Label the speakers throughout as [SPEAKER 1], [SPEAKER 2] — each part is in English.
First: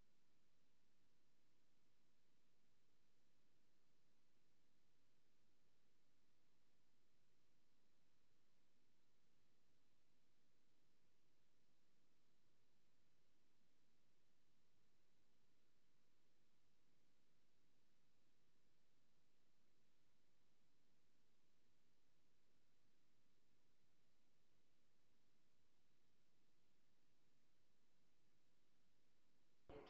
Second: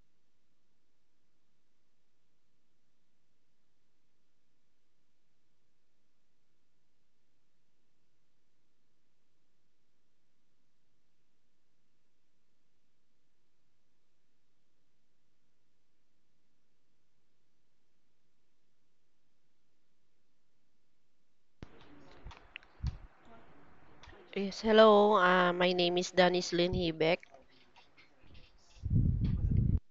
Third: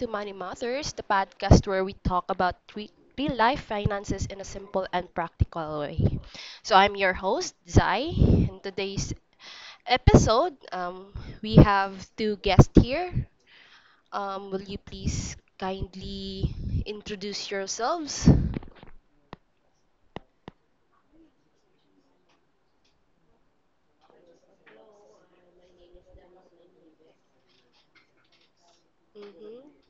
[SPEAKER 1] to Money Matters, the podcast where we talk about real life finances in a simple and practical way. So, I'm your host, Zai. In today's episode, we have two guests here. Will you please kindly introduce yourselves?
[SPEAKER 2] Yes, hello. My name is Danis Lynn Hibeck.
[SPEAKER 1] Hmm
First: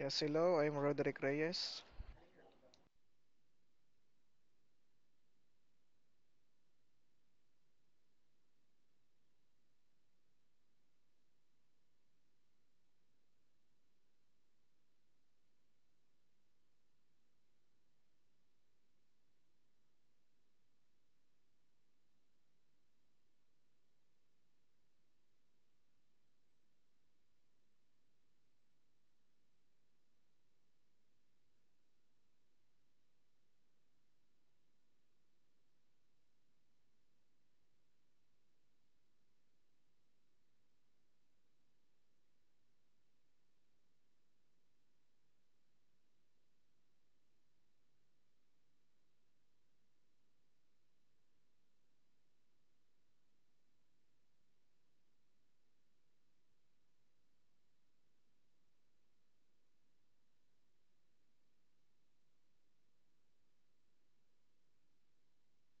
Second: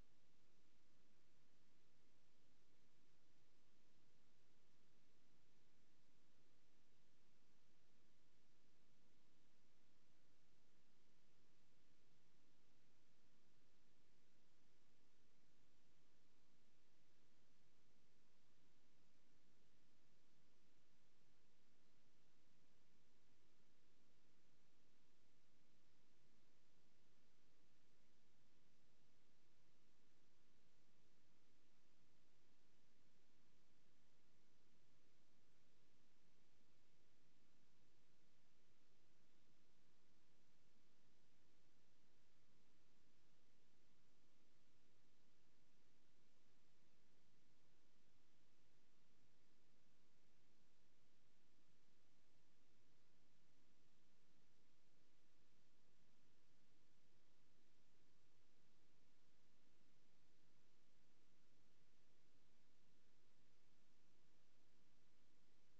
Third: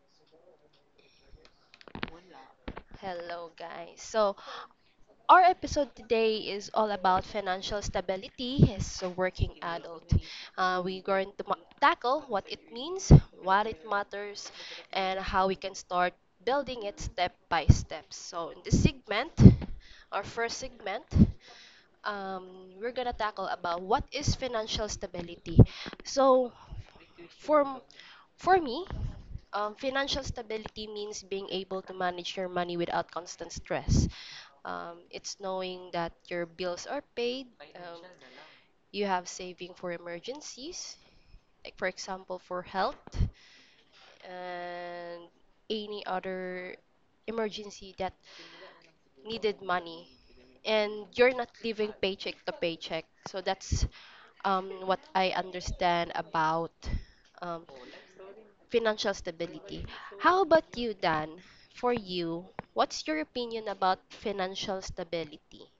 [SPEAKER 3] Yes, hello, I'm Roderick Reyes.
[SPEAKER 1] Hello, guys. So, our episode today is all about financial stability as a working adult. We're going to tackle what it means, what it matters, and how we can start building it step by step. So, in this segment, our first segment, we're gonna tackle about what is financial stability. So, for for me, financial stability means being able to manage your money without constant stress. It's knowing that your bills are paid, um, you have saving for emergencies, like for example, for health and any other emergency that needed money. And you're not living paycheck to paycheck. So that's what I understand about um, financial stability. How about you, Dan? For you, what's your opinion about financial stability?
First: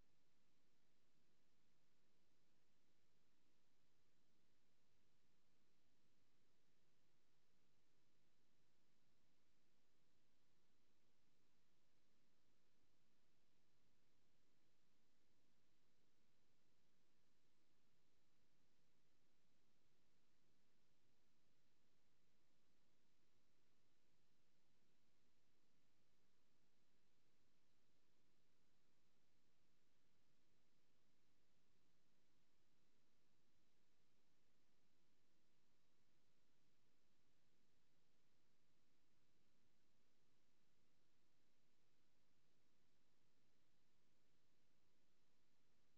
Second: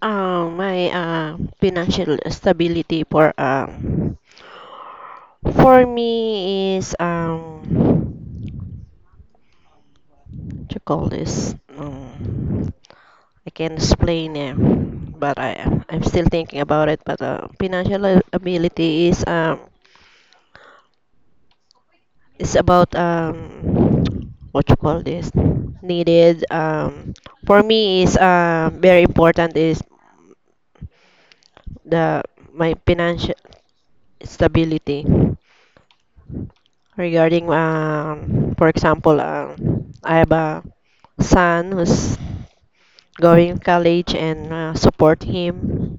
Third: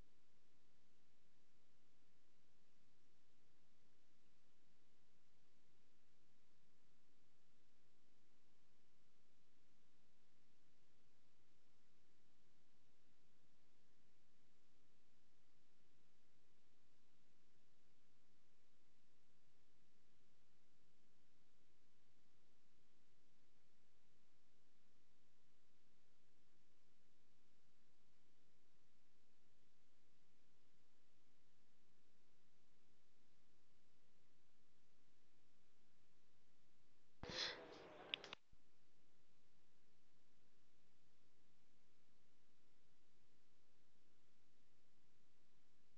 [SPEAKER 2] My financial stability for me is what you call this I can explain it, but I'm still thinking about it. But ability is about what you call this needed for me is very important is the my financial stability regarding for example I have a son who's going college and support him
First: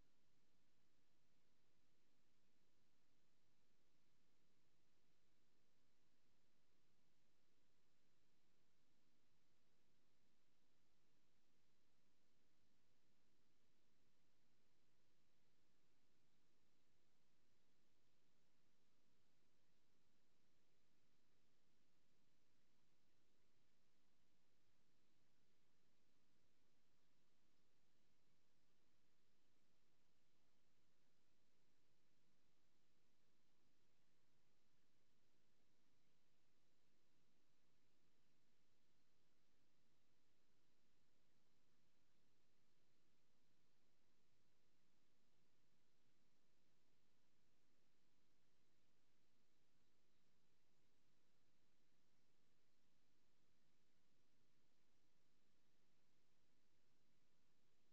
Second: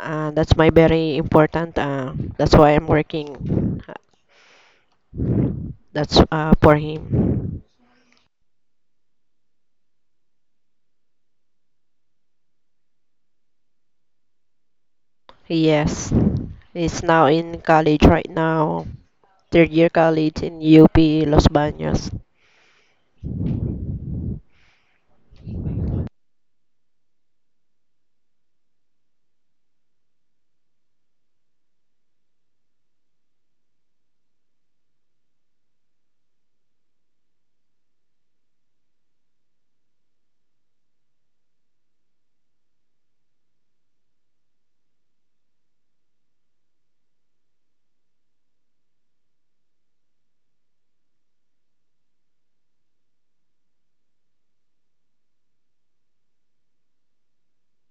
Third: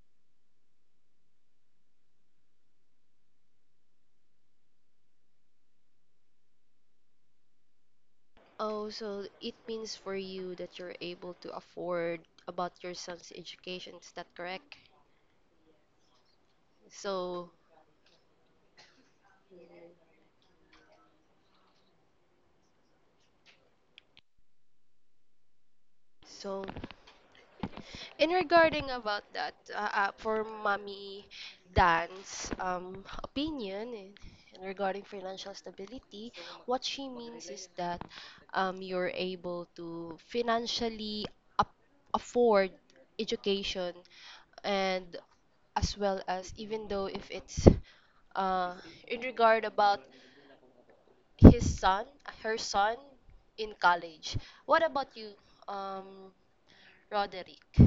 [SPEAKER 2] uh, That's my very important. That's why I'm working. That's for him.
[SPEAKER 1] Oh, so it means for you that you're able to afford about your son's education, is that correct?
[SPEAKER 2] Yes, he's now
[SPEAKER 1] So,
[SPEAKER 2] in college right now. Third year college in UP Los Baños.
[SPEAKER 1] so, in regarding about that, for mommy Dan's opinion in regarding financial stability, what she means is that you're able to financially up afford education and as well as even though if it's uh, in regard about his son, her son in college. What about you, um, Roderick?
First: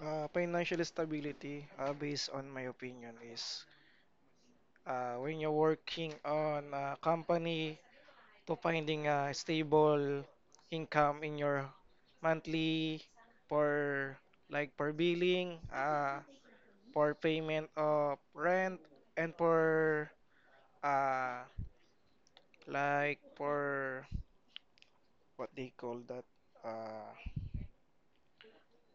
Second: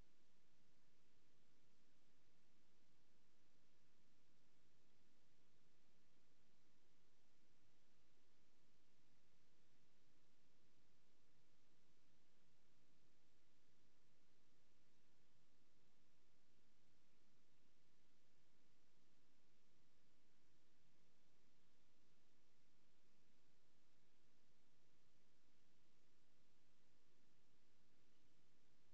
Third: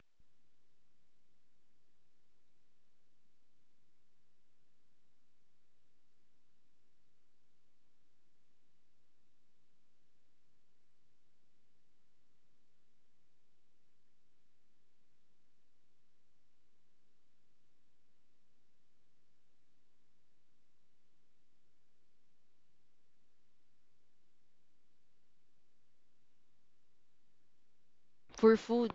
[SPEAKER 3] Financial stability, based on my opinion, is when you're working on a company to finding a stable income in your monthly for, like, per billing, for payment of rent, and for uh, like for what they call that. Uh,
[SPEAKER 1] For food.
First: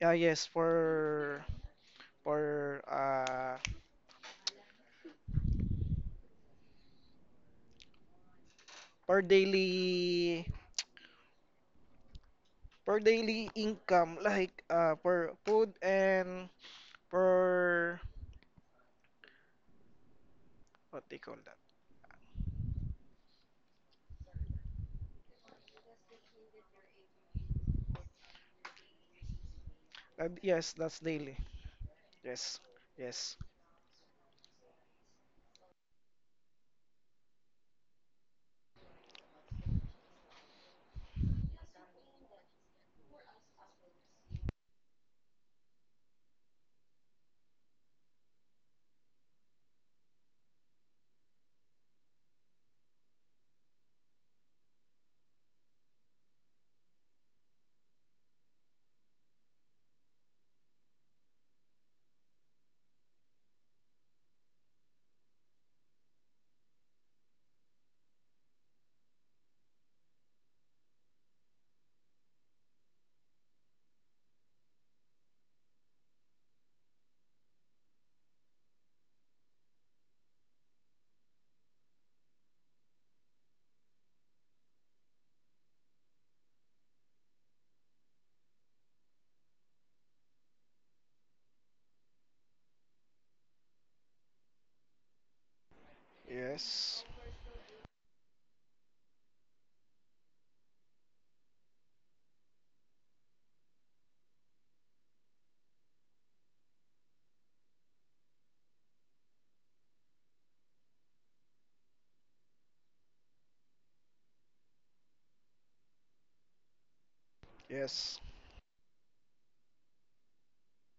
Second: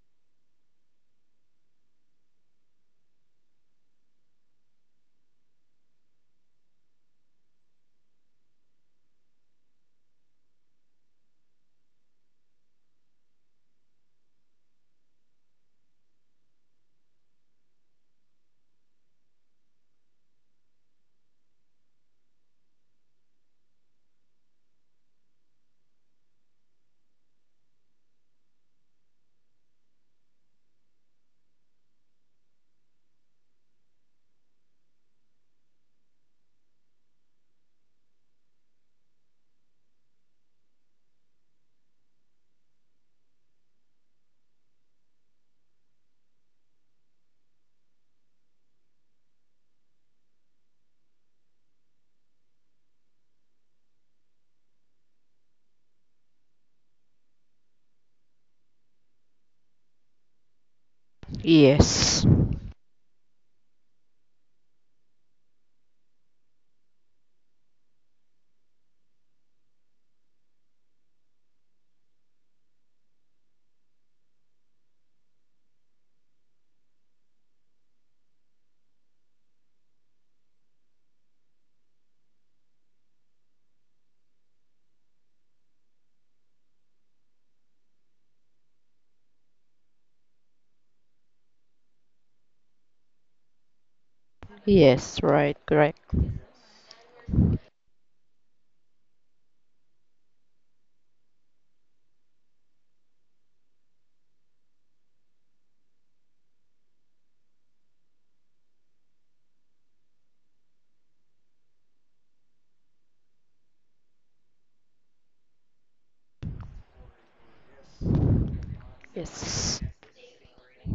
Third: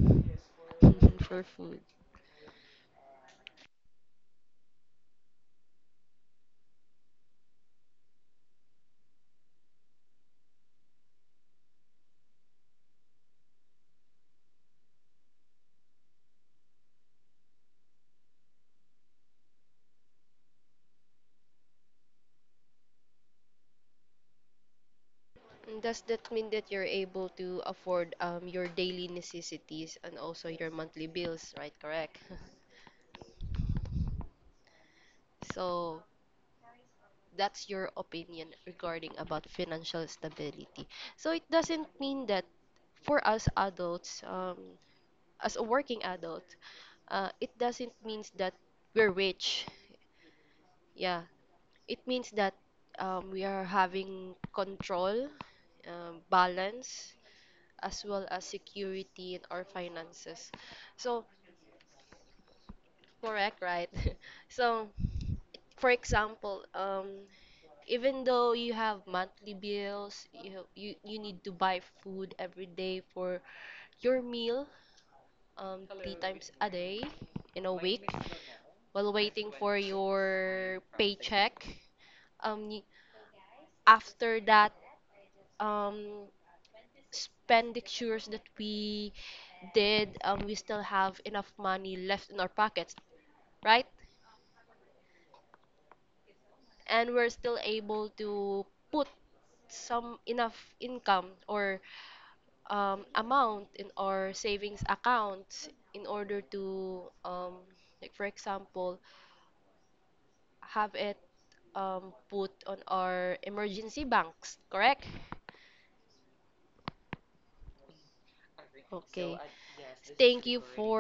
[SPEAKER 3] yeah, yes, for
[SPEAKER 1] For food.
[SPEAKER 3] for uh, per daily income, like per food and per what they call that
[SPEAKER 1] And does that mean that you're able to afford your daily necessities and also your
[SPEAKER 3] yes, that's
[SPEAKER 1] monthly
[SPEAKER 3] daily.
[SPEAKER 1] bills, right? Correct.
[SPEAKER 3] yes yes
[SPEAKER 1] So that's your opinion regarding about financial stability. So it doesn't mean that for us adults, as a working adult, it doesn't mean that we're rich. Yeah, it means that we are having control, balance, as well as security in our finances. So,
[SPEAKER 2] Yes.
[SPEAKER 1] correct, right? So, for example, even though you have monthly bills, you need to buy food every day for your meal, three times a day in a week, while waiting for your paycheck. Um, y- after that, um, spendictures that we did, we still have enough money left in our pockets, right?
[SPEAKER 2] Yes, right, correct.
[SPEAKER 3] yes
[SPEAKER 1] And we're still able to put some enough income or amount in our savings accounts in order to, like for example, have it put on our emergency banks, correct?
[SPEAKER 3] yes
[SPEAKER 1] Okay.
[SPEAKER 2] Yes,
[SPEAKER 1] Thank you for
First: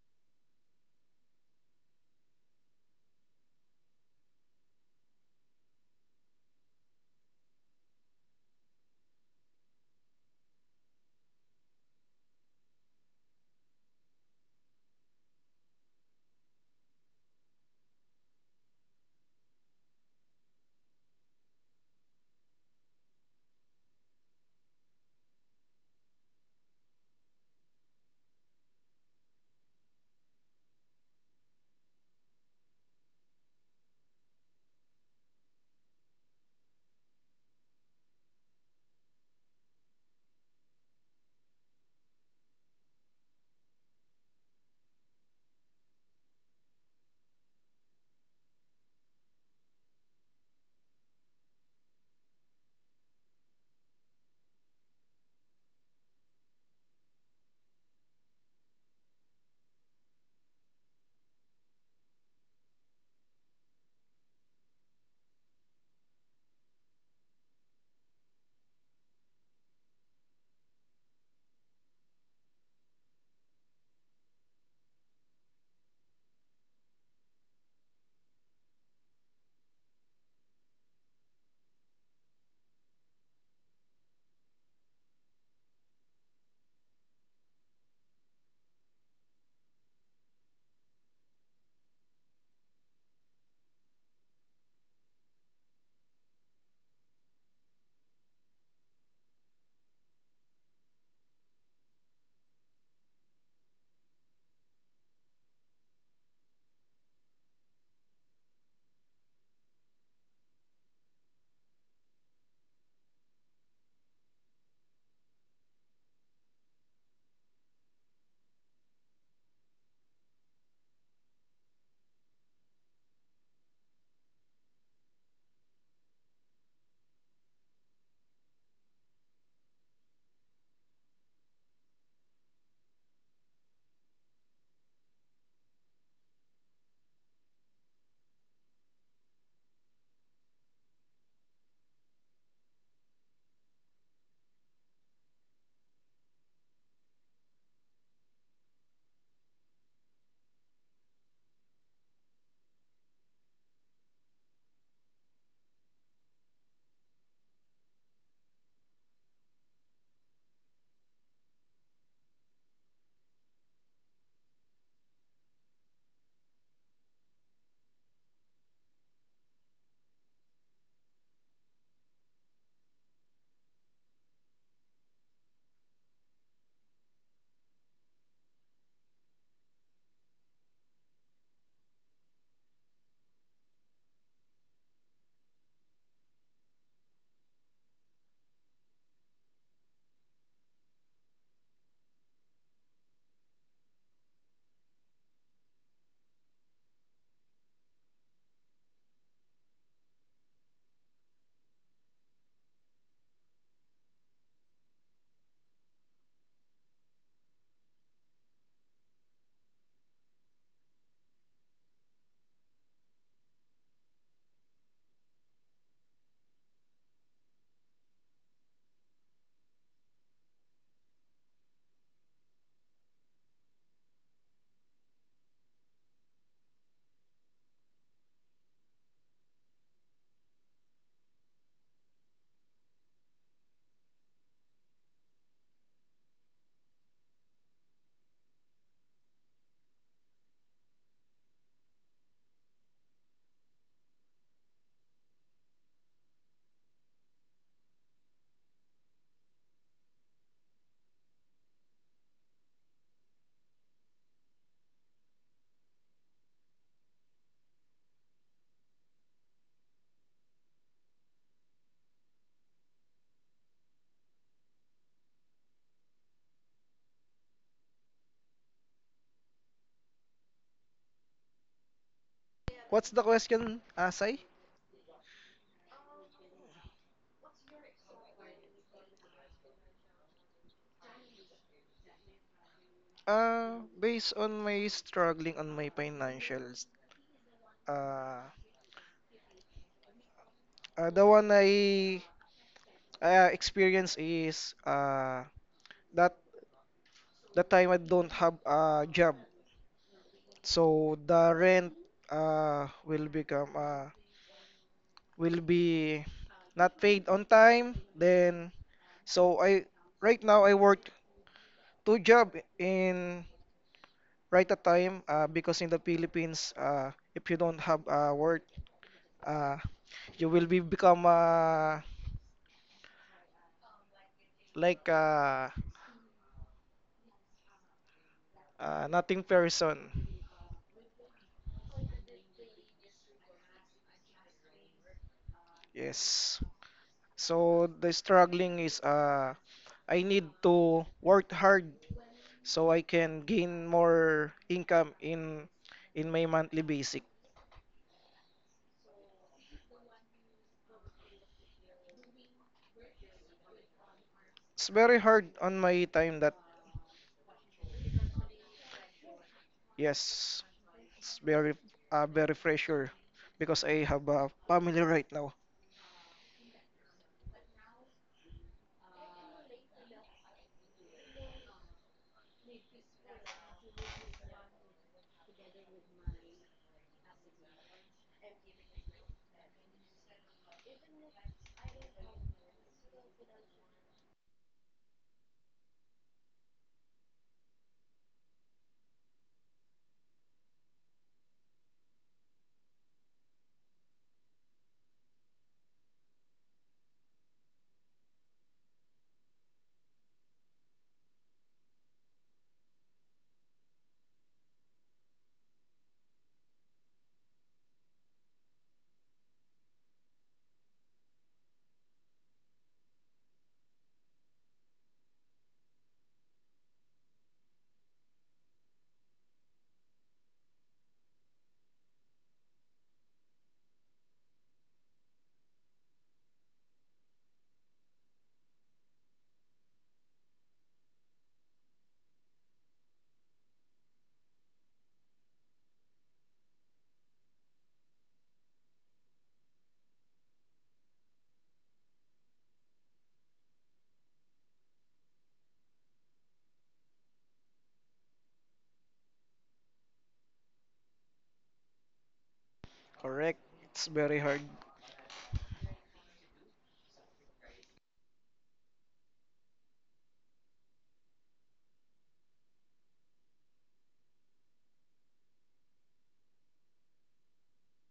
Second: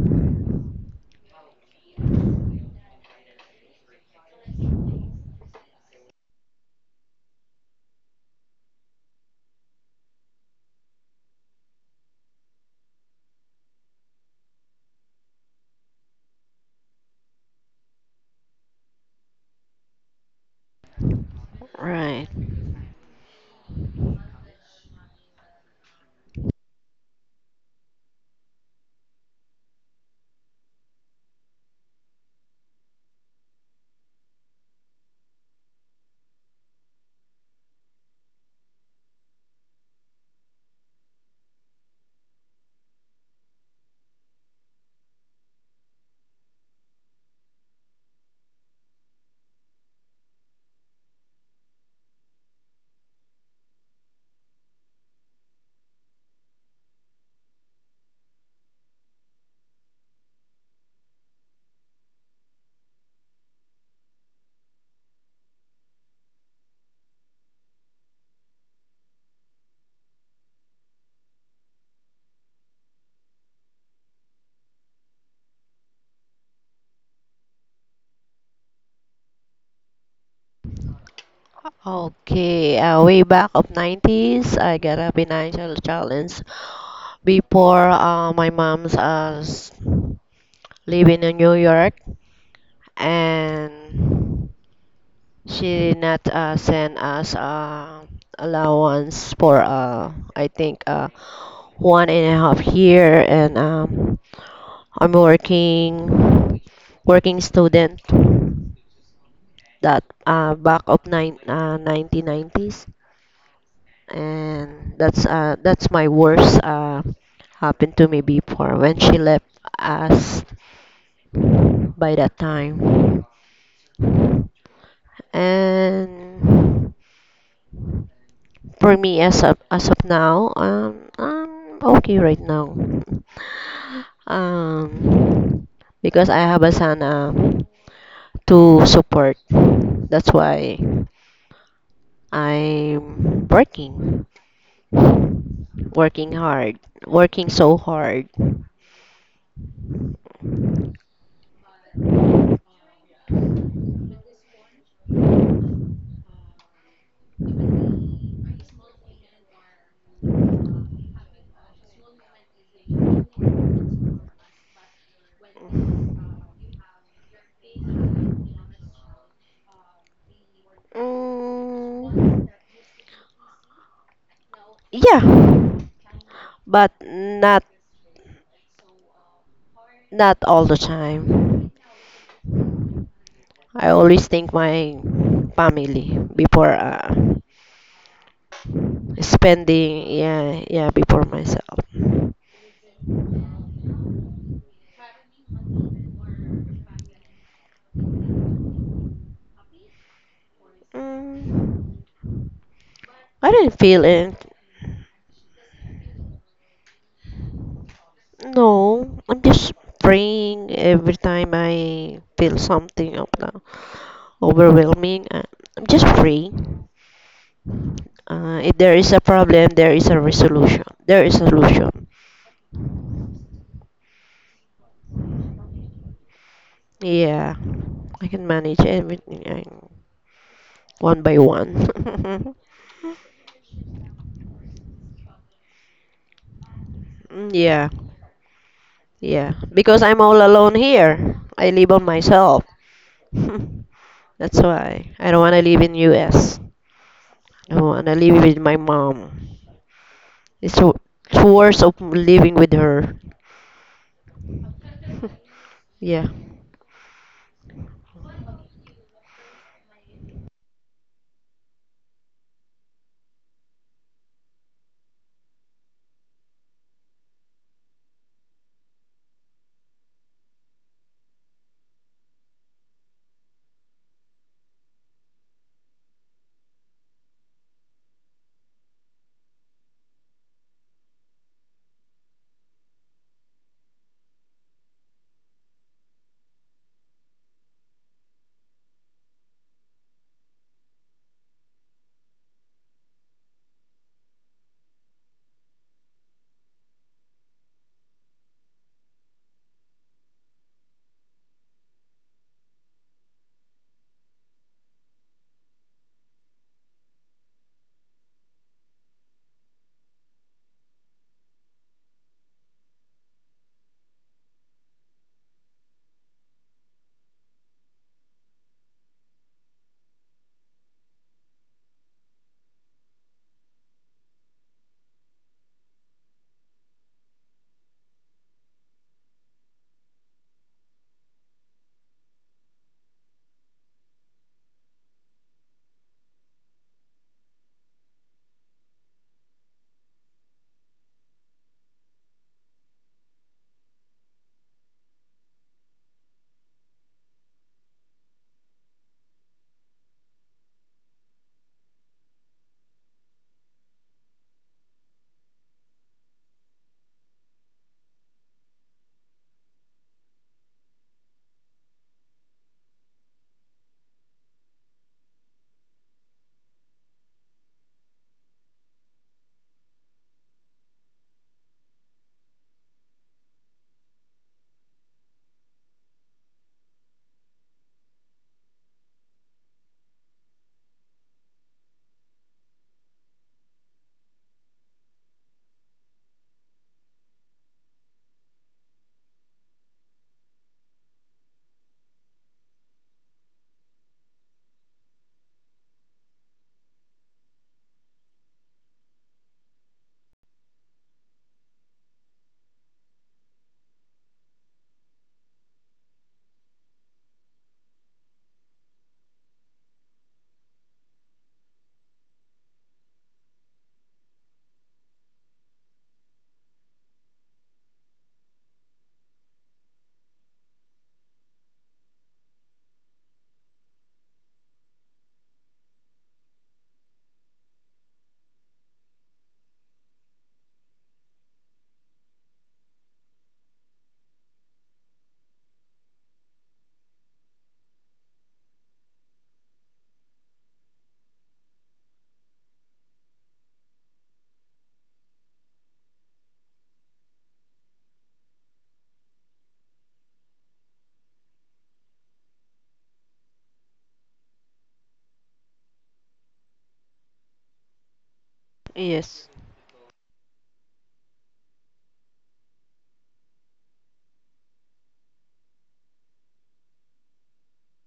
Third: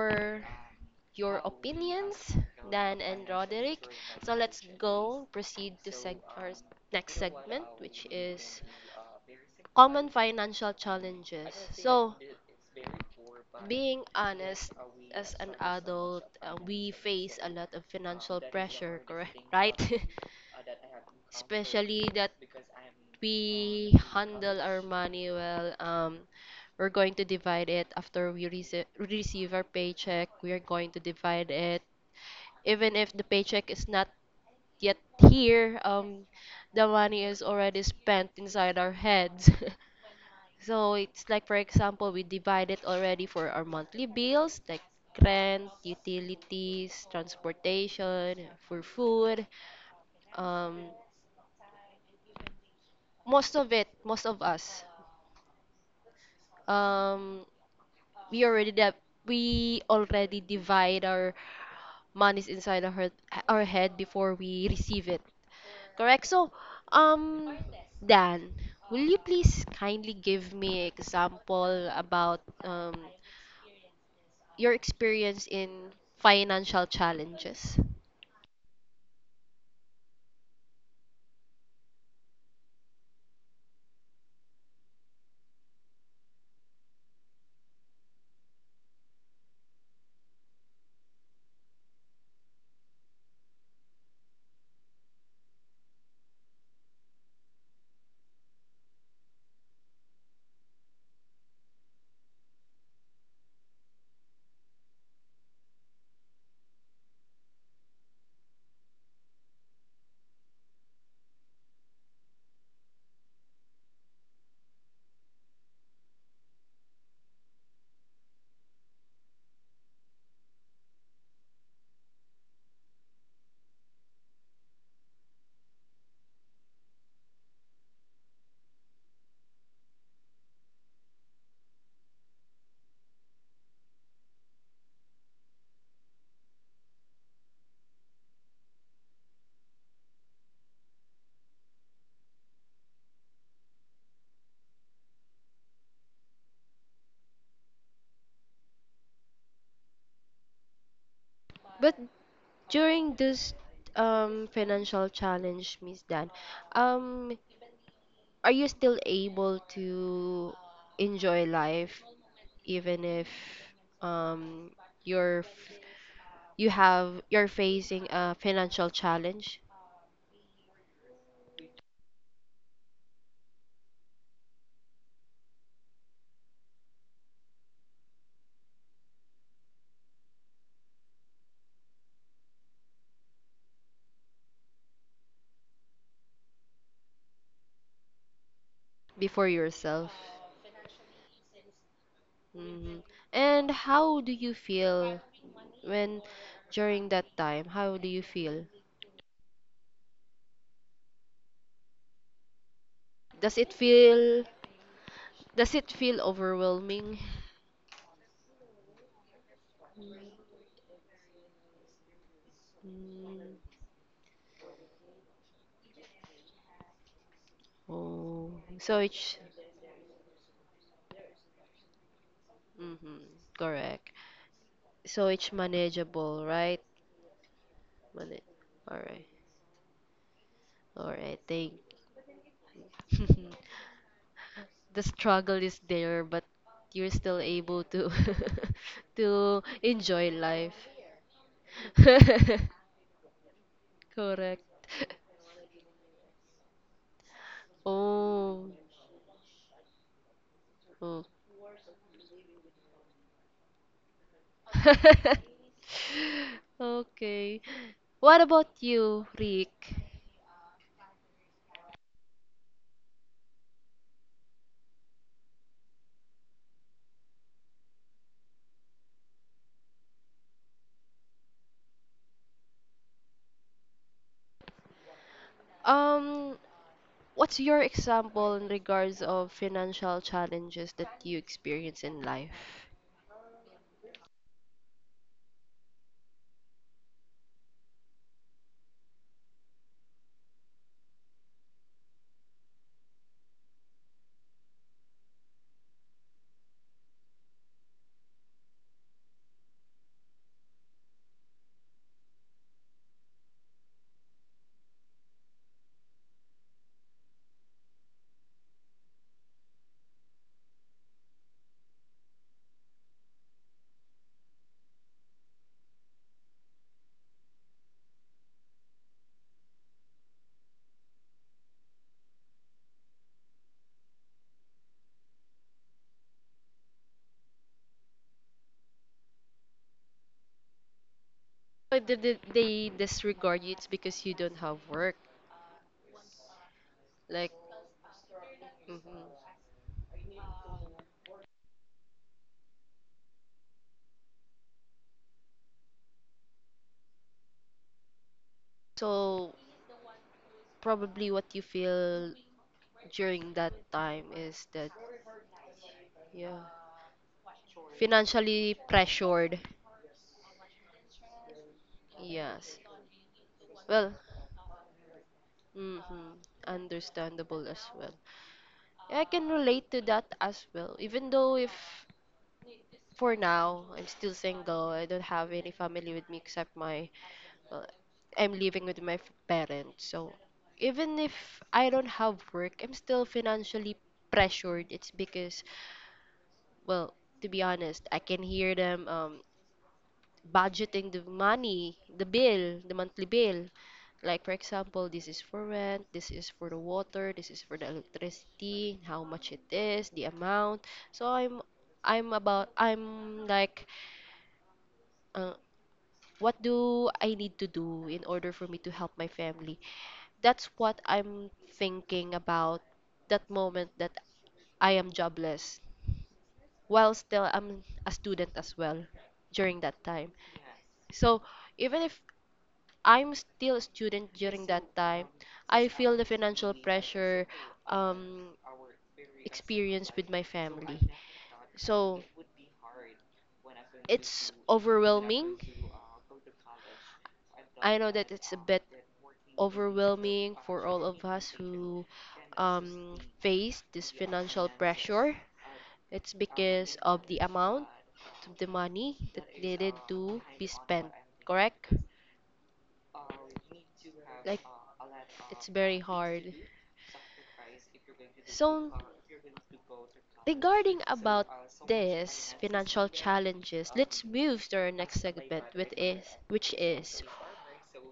[SPEAKER 1] your opinions, Dan and Roderick. So let's go proceed to seg our next segment, which is common financial challenges. So, being honest, as an adult, we face a lot of financial pressure, correct? Right? Especially
[SPEAKER 2] right.
[SPEAKER 1] that we handle our money well. We're going to divide it after we receive our paycheck. We are going to divide it. Even if the paycheck is not yet here, the money is already spent inside our heads. So it's like, for example, we divide it already for our monthly bills, like rent, utilities, transportation, for food. Um, most of it, most of us, um, we already we already divide our money is inside of her our head before we receive it. Correct? So, um, Dan, will you please kindly give me example about your experience in financial challenges?
[SPEAKER 2] Okay, way back of 90s, I got a financial challenge before my mom's living in New York, and she did not send us allowance for I think 1.5 year. And I'm working, working student that back of 1990s. And that's my worst happened to me before when she left us by that time. And for me, as of now, I'm okay right now, um because I have a son to support. That's why I'm working, working hard, working so hard.
[SPEAKER 1] But during this financial challenge, Miss Dan, um, are you still able to enjoy life even if um, your f- you have you're facing a financial challenge
[SPEAKER 2] Mm, yeah, but not all the time. I always think my family before
[SPEAKER 1] before
[SPEAKER 2] spending.
[SPEAKER 1] yourself.
[SPEAKER 2] Yeah, yeah, before myself.
[SPEAKER 1] Hmm And how do you feel when during that time? How do you feel?
[SPEAKER 2] Mm, I
[SPEAKER 1] Does it
[SPEAKER 2] didn't feel
[SPEAKER 1] feel
[SPEAKER 2] it.
[SPEAKER 1] does it feel overwhelming?
[SPEAKER 2] No, I'm just praying every time I feel something of
[SPEAKER 1] Mm,
[SPEAKER 2] the overwhelming. I'm just praying.
[SPEAKER 1] oh,
[SPEAKER 2] If there
[SPEAKER 1] so
[SPEAKER 2] is a
[SPEAKER 1] it's
[SPEAKER 2] problem, there is a resolution. There is a solution.
[SPEAKER 1] mm-hmm, correct. So it's manageable, right?
[SPEAKER 2] Yeah, I
[SPEAKER 1] Mana-
[SPEAKER 2] can manage
[SPEAKER 1] all right,
[SPEAKER 2] everything.
[SPEAKER 1] all
[SPEAKER 2] One
[SPEAKER 1] right.
[SPEAKER 2] by
[SPEAKER 1] Thank.
[SPEAKER 2] one.
[SPEAKER 1] The struggle is there, but you're still
[SPEAKER 2] Mm,
[SPEAKER 1] able
[SPEAKER 2] yeah,
[SPEAKER 1] to
[SPEAKER 2] yeah.
[SPEAKER 1] to
[SPEAKER 2] Because I'm
[SPEAKER 1] enjoy
[SPEAKER 2] all alone
[SPEAKER 1] life.
[SPEAKER 2] here. I live on myself. That's
[SPEAKER 1] Correct.
[SPEAKER 2] why I don't want to live in US. I want to live with
[SPEAKER 1] Oh,
[SPEAKER 2] my mom. It's w-
[SPEAKER 1] oh.
[SPEAKER 2] it's worse of living with her. Yeah.
[SPEAKER 1] Okay. What about you, Rick?
[SPEAKER 3] What's the question, Asai?
[SPEAKER 1] Um, what's your example in regards of financial challenges that you experience in life?
[SPEAKER 3] Based on my struggling on my financials, uh, the one I experience is that the time I don't have a job, so the rent will become will be not paid on time. Then so I right now I work two job in right at time, because in the Philippines, if you don't have work, uh, you will be become, like uh, nothing person.
[SPEAKER 1] But did they disregard you? It's because you don't have work.
[SPEAKER 3] Yes,
[SPEAKER 1] Like,
[SPEAKER 3] so the struggling is,
[SPEAKER 1] mhm.
[SPEAKER 3] I need to work hard so I can gain more income in my monthly basis.
[SPEAKER 1] So, probably what you feel during that time is
[SPEAKER 3] It's
[SPEAKER 1] that
[SPEAKER 3] very hard on my time that
[SPEAKER 1] yeah, financially pressured,
[SPEAKER 3] yes, it's very very
[SPEAKER 1] yes,
[SPEAKER 3] pressure, because I
[SPEAKER 1] well,
[SPEAKER 3] have a family right now.
[SPEAKER 1] mm-hmm, understandable as well. Yeah, I can relate to that as well even though if for now I'm still single, I don't have any family with me except my, well, I'm living with my parents, so even if I don't have work I'm still financially pressured. It's because, well, to be honest, I can hear them budgeting the money, the bill, the monthly bill. Like for example, this is for rent, this is for the water, this is for the electricity, how much it is, the amount. So I'm like uh, what do I need to do in order for me to help my family? That's what I'm thinking about that moment that I am jobless while still I'm a student as well during that time. So even if I'm still a student during that time, I feel the financial pressure um, experience with my family. So it's overwhelming. I know that it's a bit overwhelming for all of us who face this financial pressure. It's because of the amount of the money that needed to be spent, correct?
[SPEAKER 3] Correct. It's very
[SPEAKER 1] Like,
[SPEAKER 3] hard.
[SPEAKER 1] it's very hard. So,
[SPEAKER 2] Yes.
[SPEAKER 1] regarding about this financial challenges, let's move to our next segment, which is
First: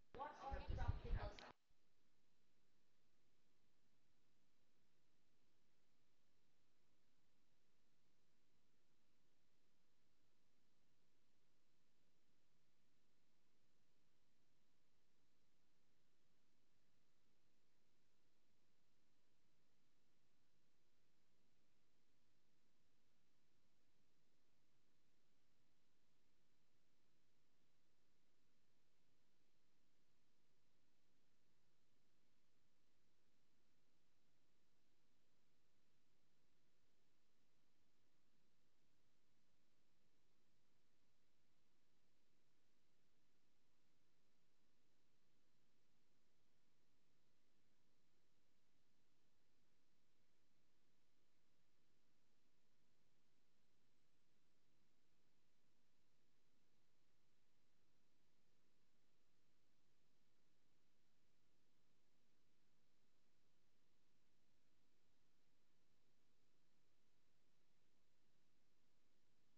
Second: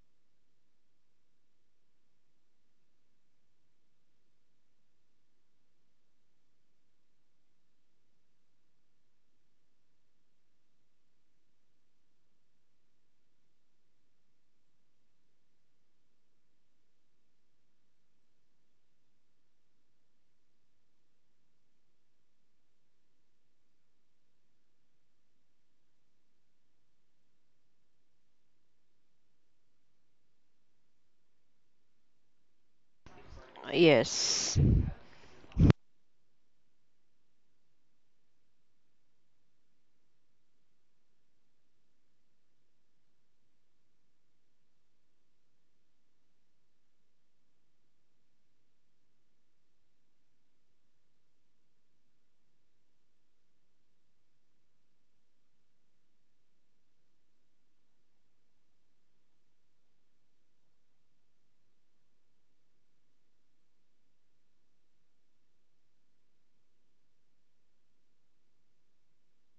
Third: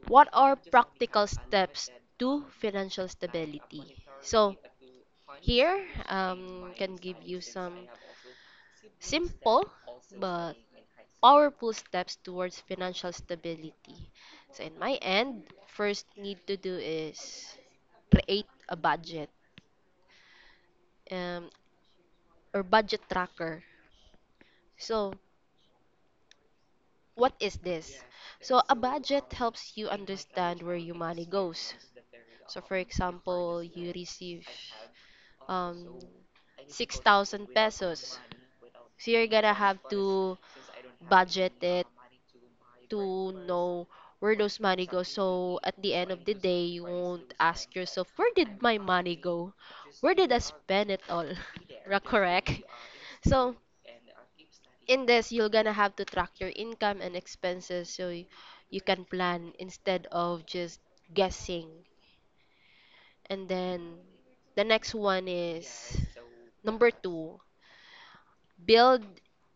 [SPEAKER 1] what are practical steps to financial stability? So, here, can give you some simple but powerful steps towards financial stability. So in my end, first need to do is create a budget um, or budget tracker. So what is this? So, a budget helps you understand where your money goes. So, for example, you receive
[SPEAKER 2] Yes.
[SPEAKER 1] um, 6,000 pesos. So, you're gonna have to budget it to know where those money go. So, at the end of the day, you won't ask yourself, where did my money go? Where did I spend it all? Ra- correct. So in this, you're gonna have to track your income and expenses so you can plan instead of just guessing. And then the next one is number two, build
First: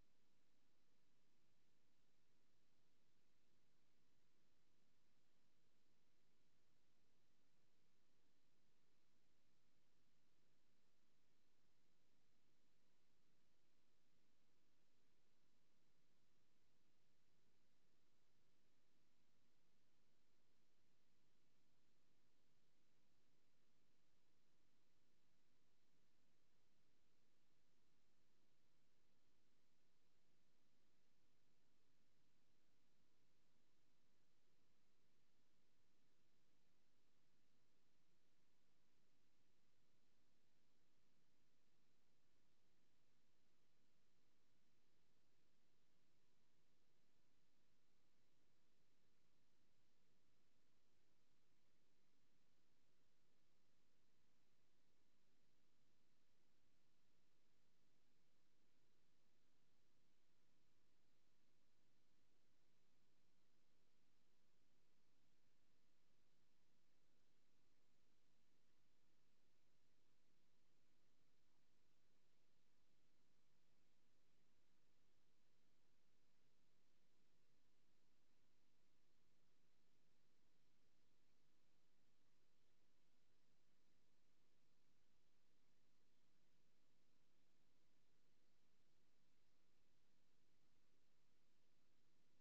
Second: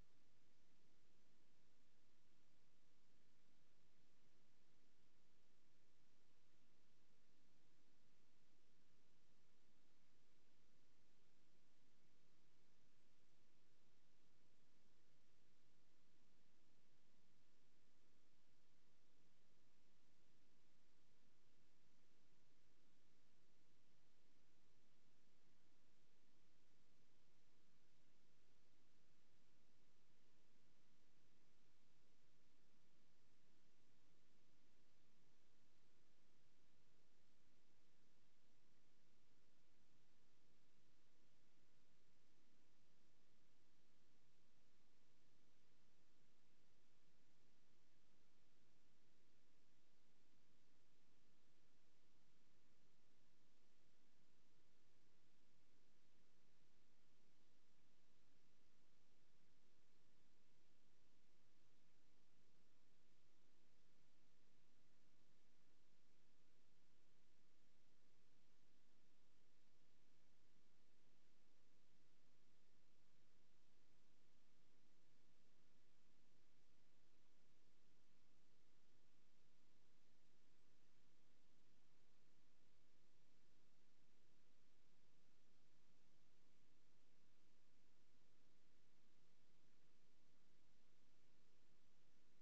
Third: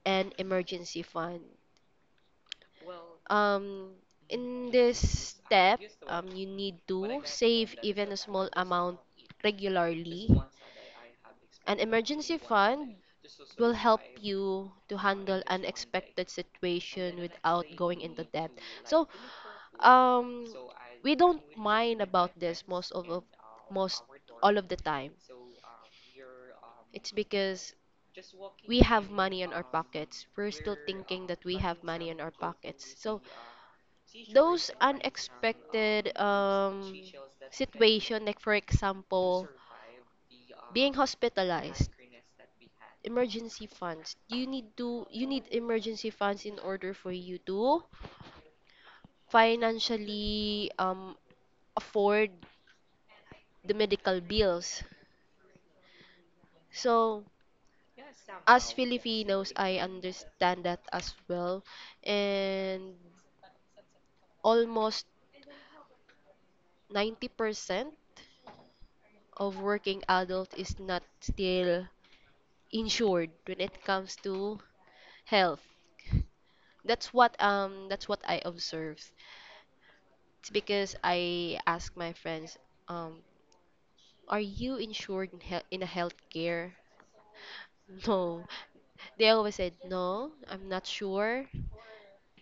[SPEAKER 1] an emergency fund. Um, in this step, you need to save even a small amount regularly. An emergency fund will help you to handle unexpected situation without going into debt. So, um, we don't mind about this most all of the time. It's because we have money in our pockets. We're still thinking that we have money in our pockets. So those unexpected situation, like for example, being hospitalized, emergency funds. You need to you need emergency funds in order for you to financially afford the medical bills. So as Filipinos, I understand that as well. And almost 90% of working adult is not still insured when it comes to health. That's what I observed. It's because I asked my friends, um, are you insured in health in a healthcare? No. They always said no, I'm not sure.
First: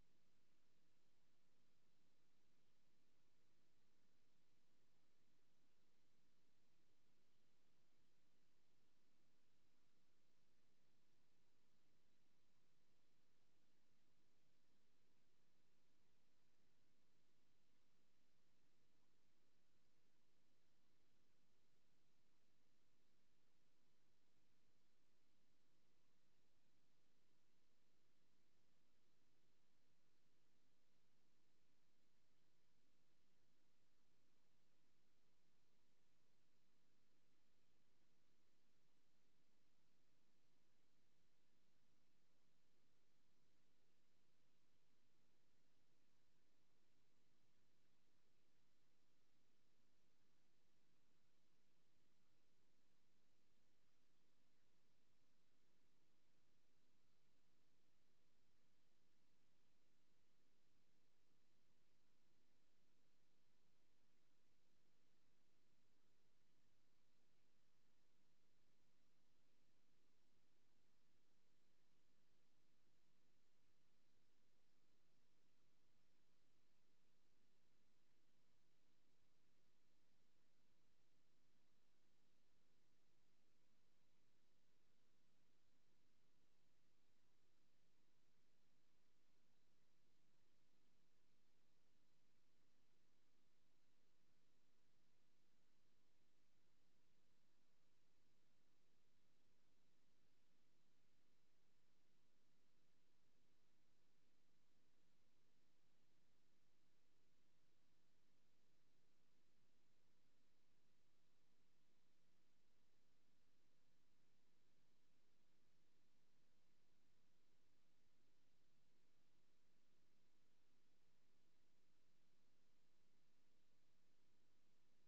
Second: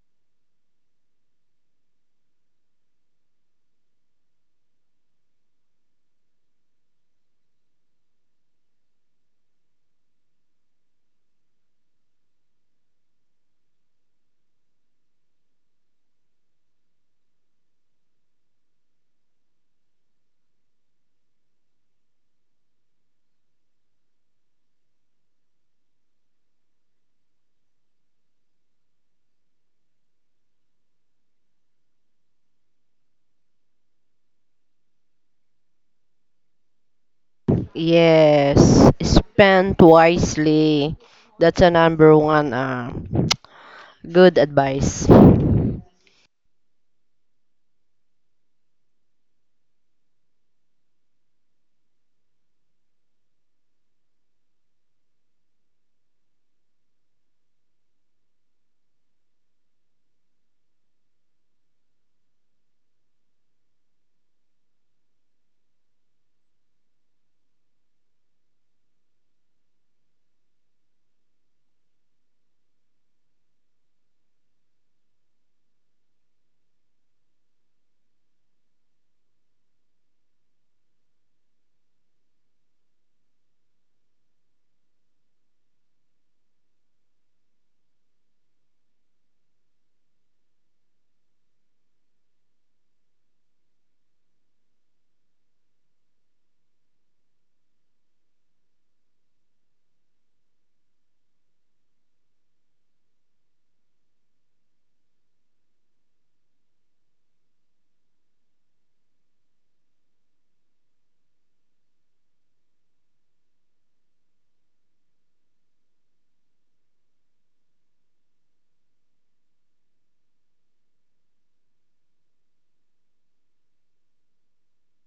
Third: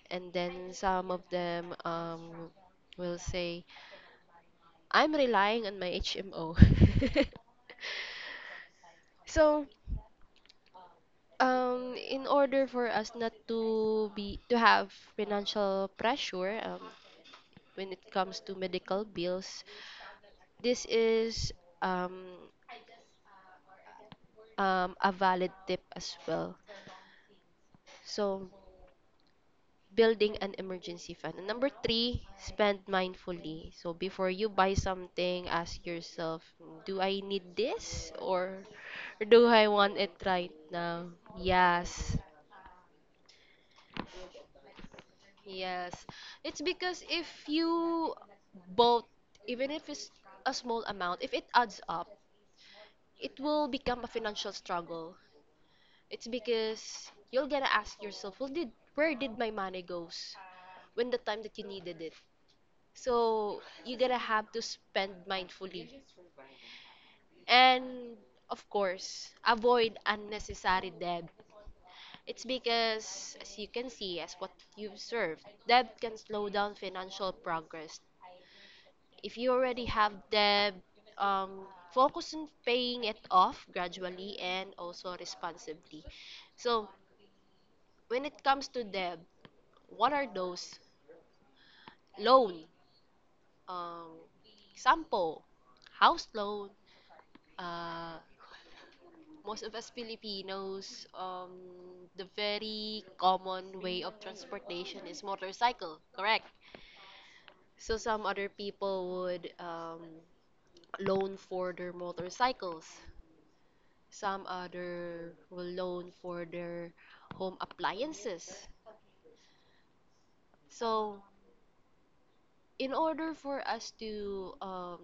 [SPEAKER 1] And then some of them will say I'm relying on my HMO. So, in order for us not to have financial pressure when it comes to medical bills, this is um, a valid tip as well. So, building an emergency fund. And number three, spend mindfully. So, before you buy something, ask yourself, do I need this
[SPEAKER 2] Yes.
[SPEAKER 1] or do I
[SPEAKER 2] Spend
[SPEAKER 1] want it right
[SPEAKER 2] wisely.
[SPEAKER 1] now?
[SPEAKER 2] That's a
[SPEAKER 1] Yes,
[SPEAKER 2] number one good advice.
[SPEAKER 1] yes. It's because if you both, even if it's a small amount, if it adds up, it will become a financial struggle. It's because you're gonna ask yourself, well, did where did my money goes when the time that you needed it? So you're gonna have to spend mindfully. And of course, avoid unnecessary debt. It's because, as you can see, as what you've served, debt can slow down financial progress. If you already have debt, um, focus on paying it off gradually and also responsibly. So, when it comes to debt, what are those? Loan, um, sampo, house loan. Uh, most of us Filipinos, the very common way of transportation is motorcycle, correct? So some other people would loan for their motorcycles. Some other will loan for their home appliances. So, in order for us